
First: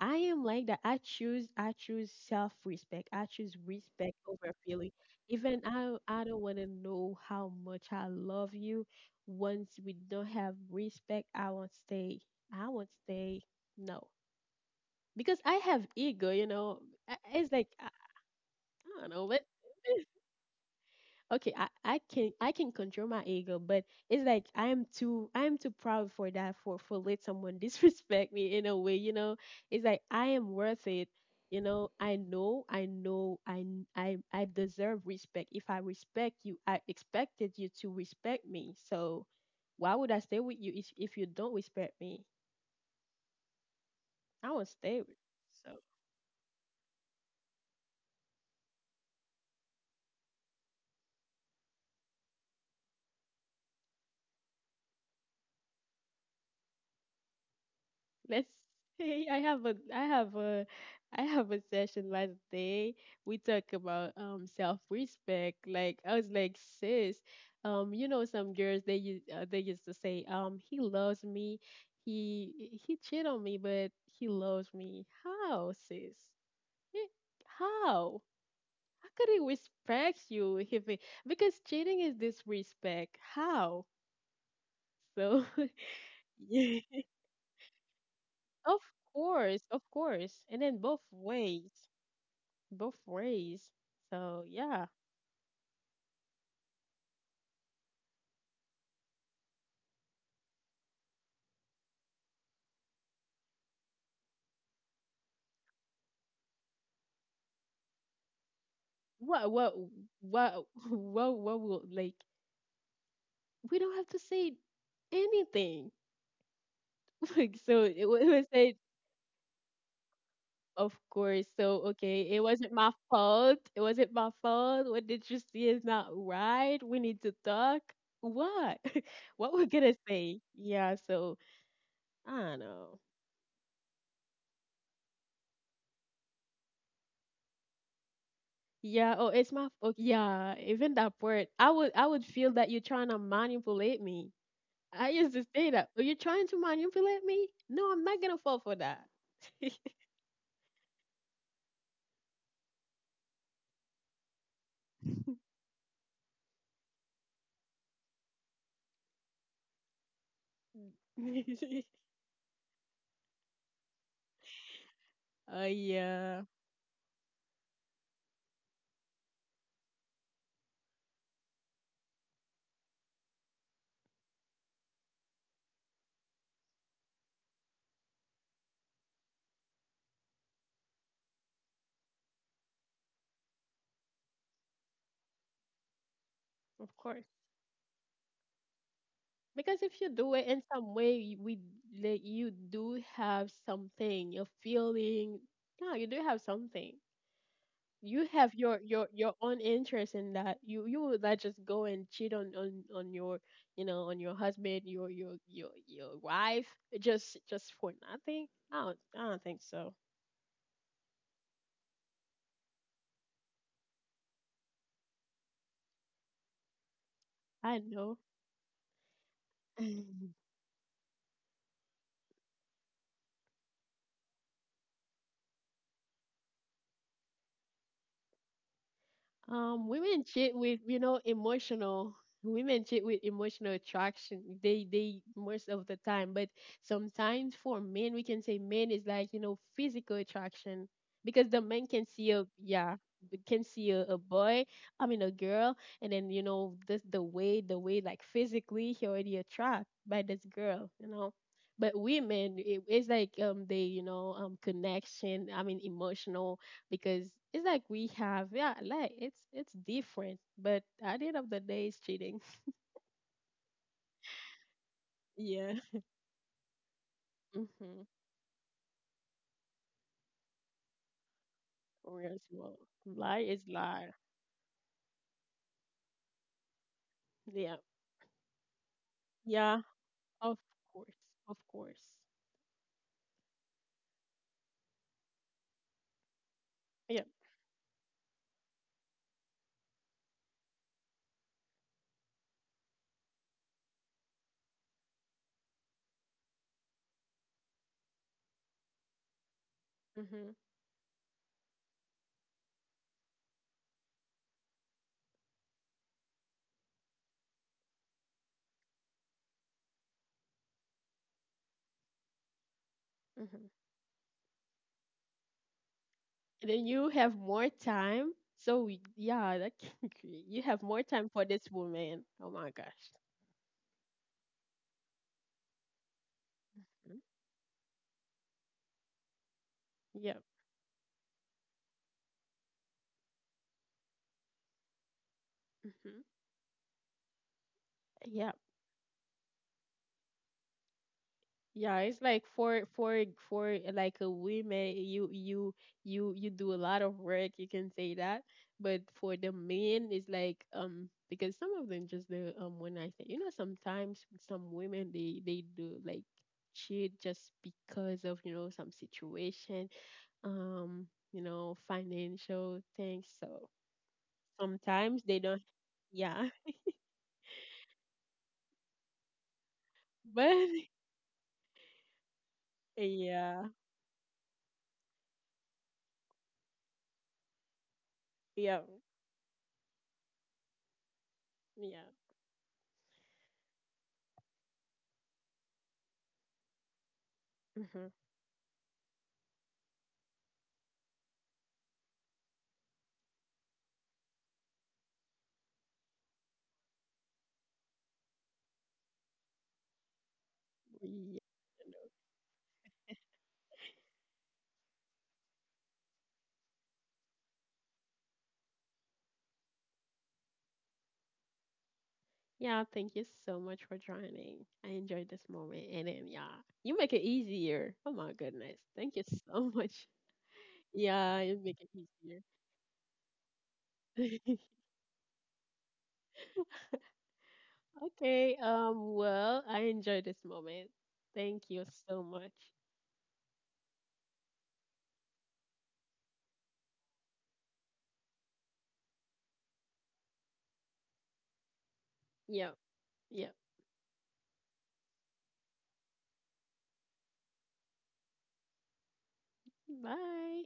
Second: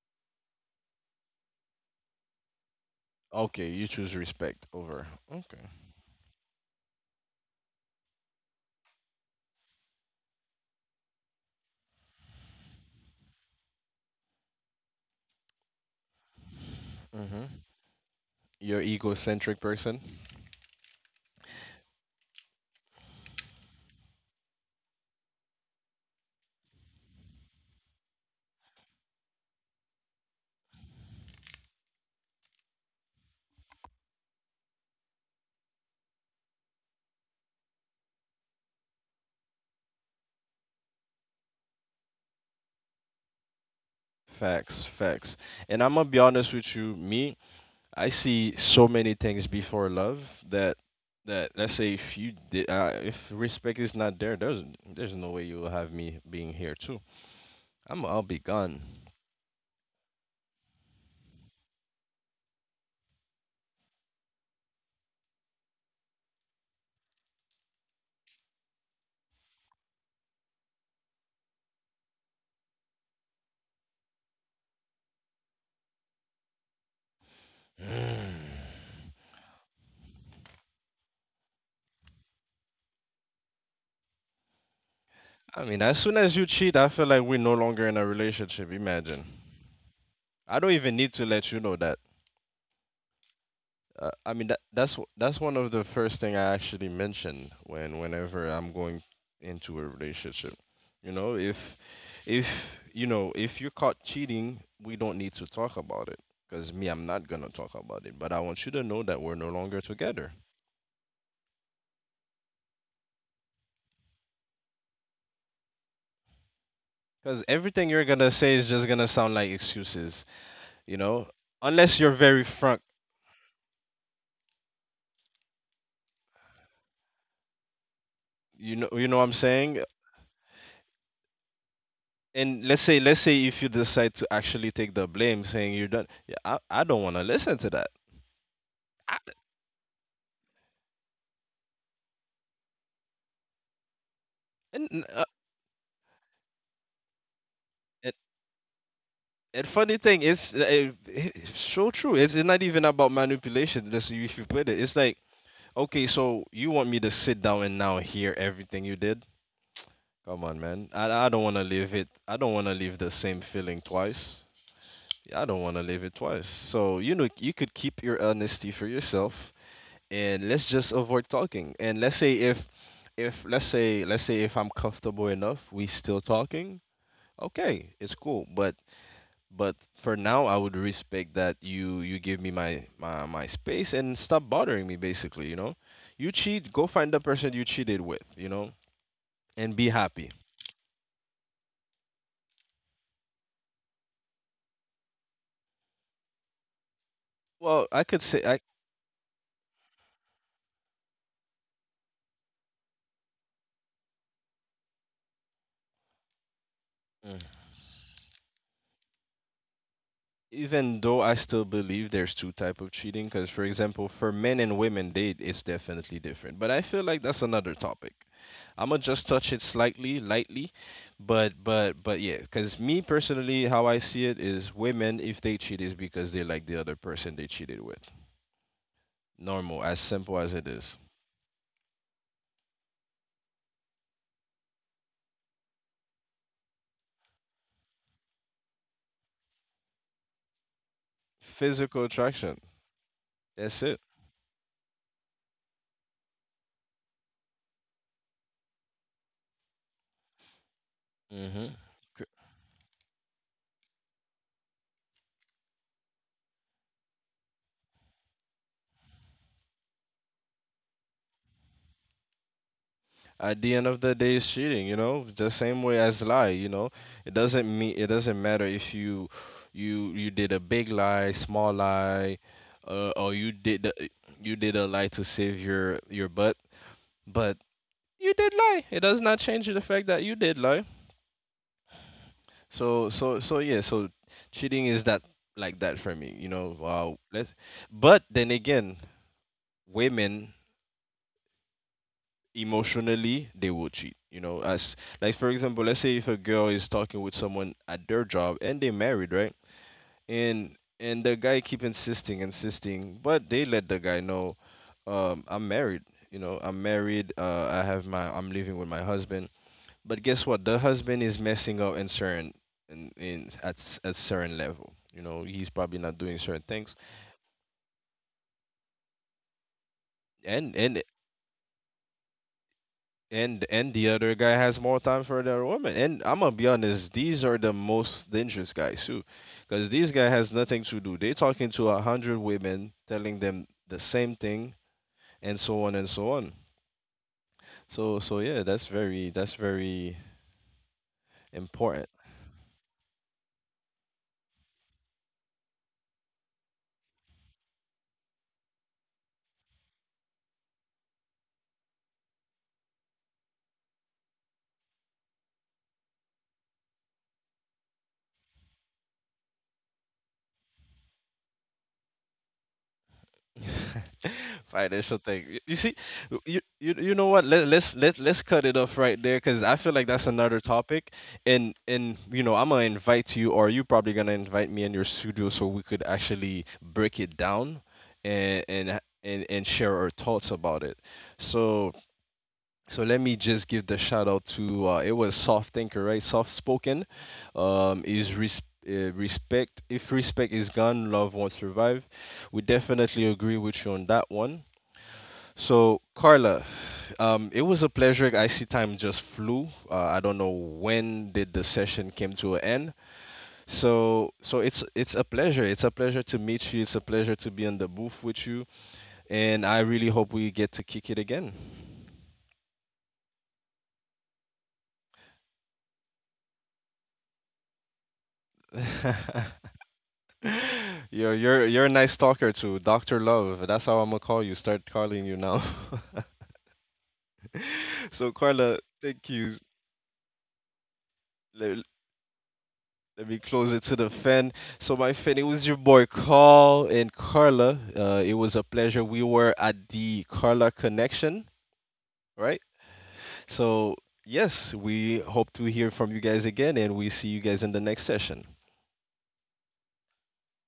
I am like that. I choose self respect. I choose Okay, you choose respect over respect feeling. over. Even Okay. I don't wanna know how much I love you. Once we don't have respect, I won't stay. I won't stay. No. Because I have ego, you know. Mm-hmm. It's like You're I don't know, but egocentric person. okay, I can control my ego, but it's like I am too proud for that, for let someone disrespect me in a way, you know. It's like I am worth it, I know, I deserve respect. If I respect you, I expected you to respect me. So why would I stay with you if you don't respect me? I won't Facts, stay with. facts. So. And I'm gonna be honest with you, me, I see so many things before love that that let's say if you did if respect is not there, there's no way you will have me being here too. I'll be Let's gone. say I have a I have a I have a session last day. We talk about self-respect. Like I was like, sis, some girls, they used to say, he loves me. He cheated on me, but he loves me. How, sis? Eh, How? How could he respect you if he, because cheating is disrespect? How? So. I mean, as soon as you cheat, Yeah. I feel like we're no longer in a relationship. Of Imagine. course, of course. I And don't then even both need to let you know ways. that. both ways. I So mean, yeah, that's that's one of the first thing I actually mention when whenever I'm going into a relationship. You know, if if you're caught cheating, we don't need to talk about it. Cause me, I'm not gonna talk about it. But I want you to know that we're no what longer together. what what will, like, we don't have to say anything. Cause Like, so everything you're it gonna was say is said, just gonna sound like excuses. You of know, course. So unless you're okay, it very wasn't frank. my fault. It wasn't my fault. What did you see is not right. We need to talk. What? You know what I'm What we're saying? gonna say? Yeah. So I don't And know. let's say if you decide to actually take the blame saying you're done. Yeah, I don't want to listen to that. Yeah, I, oh, it's my fault. Yeah, even that part, I would feel that you're trying to manipulate me. and, I uh, used to say that. Are you trying to manipulate me? No, I'm and, not gonna fall for that. and funny thing is it's so true. It's not even about manipulation. This you should put it, it's like okay, so you want me to sit down and now hear everything you did. Come on man, I don't want to live it. I don't want to live the same feeling twice. Yeah, I don't Oh want to live it twice, yeah, so you know you could keep your honesty for yourself and let's just avoid talking. And let's say if let's say if I'm comfortable enough, we still talking. Okay, it's cool. But for now, I would respect that you give me my space and stop bothering me. Basically, you know, you cheat, go of find the course. person you cheated with, you know, and Because be if you happy. do it in some way, we like you do have something. You're feeling. No, you do have something. Well, I could You say have I. your own interest in that. You would not just go and cheat on your, on your husband, your wife, Mm, just for nothing. I don't think so. even though I still believe there's two type of cheating, because for example, for men and women, they it's definitely different. But I feel like that's another I topic. know. I'm gonna just touch it slightly, lightly, but but yeah, because me personally, how I see it is, women if they cheat is because they like the other person they cheated with. Normal, as Women simple as cheat it with, is. you know, emotional. Women cheat with emotional attraction. They most of the time, but sometimes for men, we can say men is like, you know, physical attraction, because the man can Physical see a, attraction. yeah, they can That's see it. A boy, I mean a girl, and then you know this, the way, the way, like, physically he already attracted by this girl, you know. Hmm But women, it, it's like they, connection. I mean, emotional, because it's like we have, yeah, like, it's different. But at the end of the day, it's cheating. At the end of the day, it's cheating. You know, the same Yeah. way as lie. You know, it doesn't mean Mm-hmm. it doesn't matter if you did a big lie, small Or lie, as well. Or Lie you is did lie. the, you did a lie to save your butt. But Yeah. you did lie. It does not change Yeah, the fact that you of did lie. course. Of course. So yeah. So cheating is that like that for me. You know. Yeah. Let's. But then again, women emotionally they will cheat. You know, as like for example, let's say if a girl is talking with someone at their job and they married, right? Mm-hmm. And the guy keep insisting, insisting, but they let the guy know, I'm married. You know, I'm married. I have my. I'm living with my husband. But guess what? The husband is messing up in certain in Mm-hmm. at at certain level. You know, he's probably not doing certain And then things. you have more time. So we, yeah, that can create, you And have more and time for this woman. Oh my gosh. and the other guy has more time for the other woman. And I'm gonna be honest, Mhm. these are the most dangerous guys too, because these guy Yeah. has nothing to do. They talking to 100 women, telling them the same thing, and so on and Mm-hmm. so on. So Yeah. yeah, that's very Yeah, important. it's like for for, like, a women, you, you do a lot of work. You can say that, but for the men, it's like because some of them just the when I say, you know, sometimes some women, they do, like, cheat just because of, you know, some situation, you know, financial things. So Financial sometimes they thing. Don't, You see, yeah. You know what? Let's cut it off right there because I feel like that's But another topic. And you know, I'm gonna invite you, yeah, or you probably gonna invite me in your studio so we could actually break it down yeah, and share our thoughts about it. So. yeah. So let me just give the shout out to it was soft thinker, right? Soft spoken. Mhm. Is respect. If respect is gone, love won't survive. We definitely agree with you on that one. So Carla, it was a pleasure. I see time just flew. I don't know when Yeah. did the session came to an end. So it's a pleasure. It's a pleasure to meet you. It's a pleasure to be on the booth with you. And I really hope we get to kick it again. Yeah, thank you so much for joining. I enjoyed this moment. And then, yeah, you make it easier. Oh my goodness. Thank you so much. Yo, Yeah, you make you're a it nice easier. talker too, Dr. Love. That's how I'm gonna call you. Start calling you now. So Okay. Carla, thank you. Well, I enjoyed this moment. Thank Let, you so much. let me close it to the fan. So my fan, it was your boy Carl and Carla. It was a pleasure. We were at the Carla Connection, right? Yep. Yep. So yes, we hope to hear from you guys again, and we see you guys in the next session. Bye.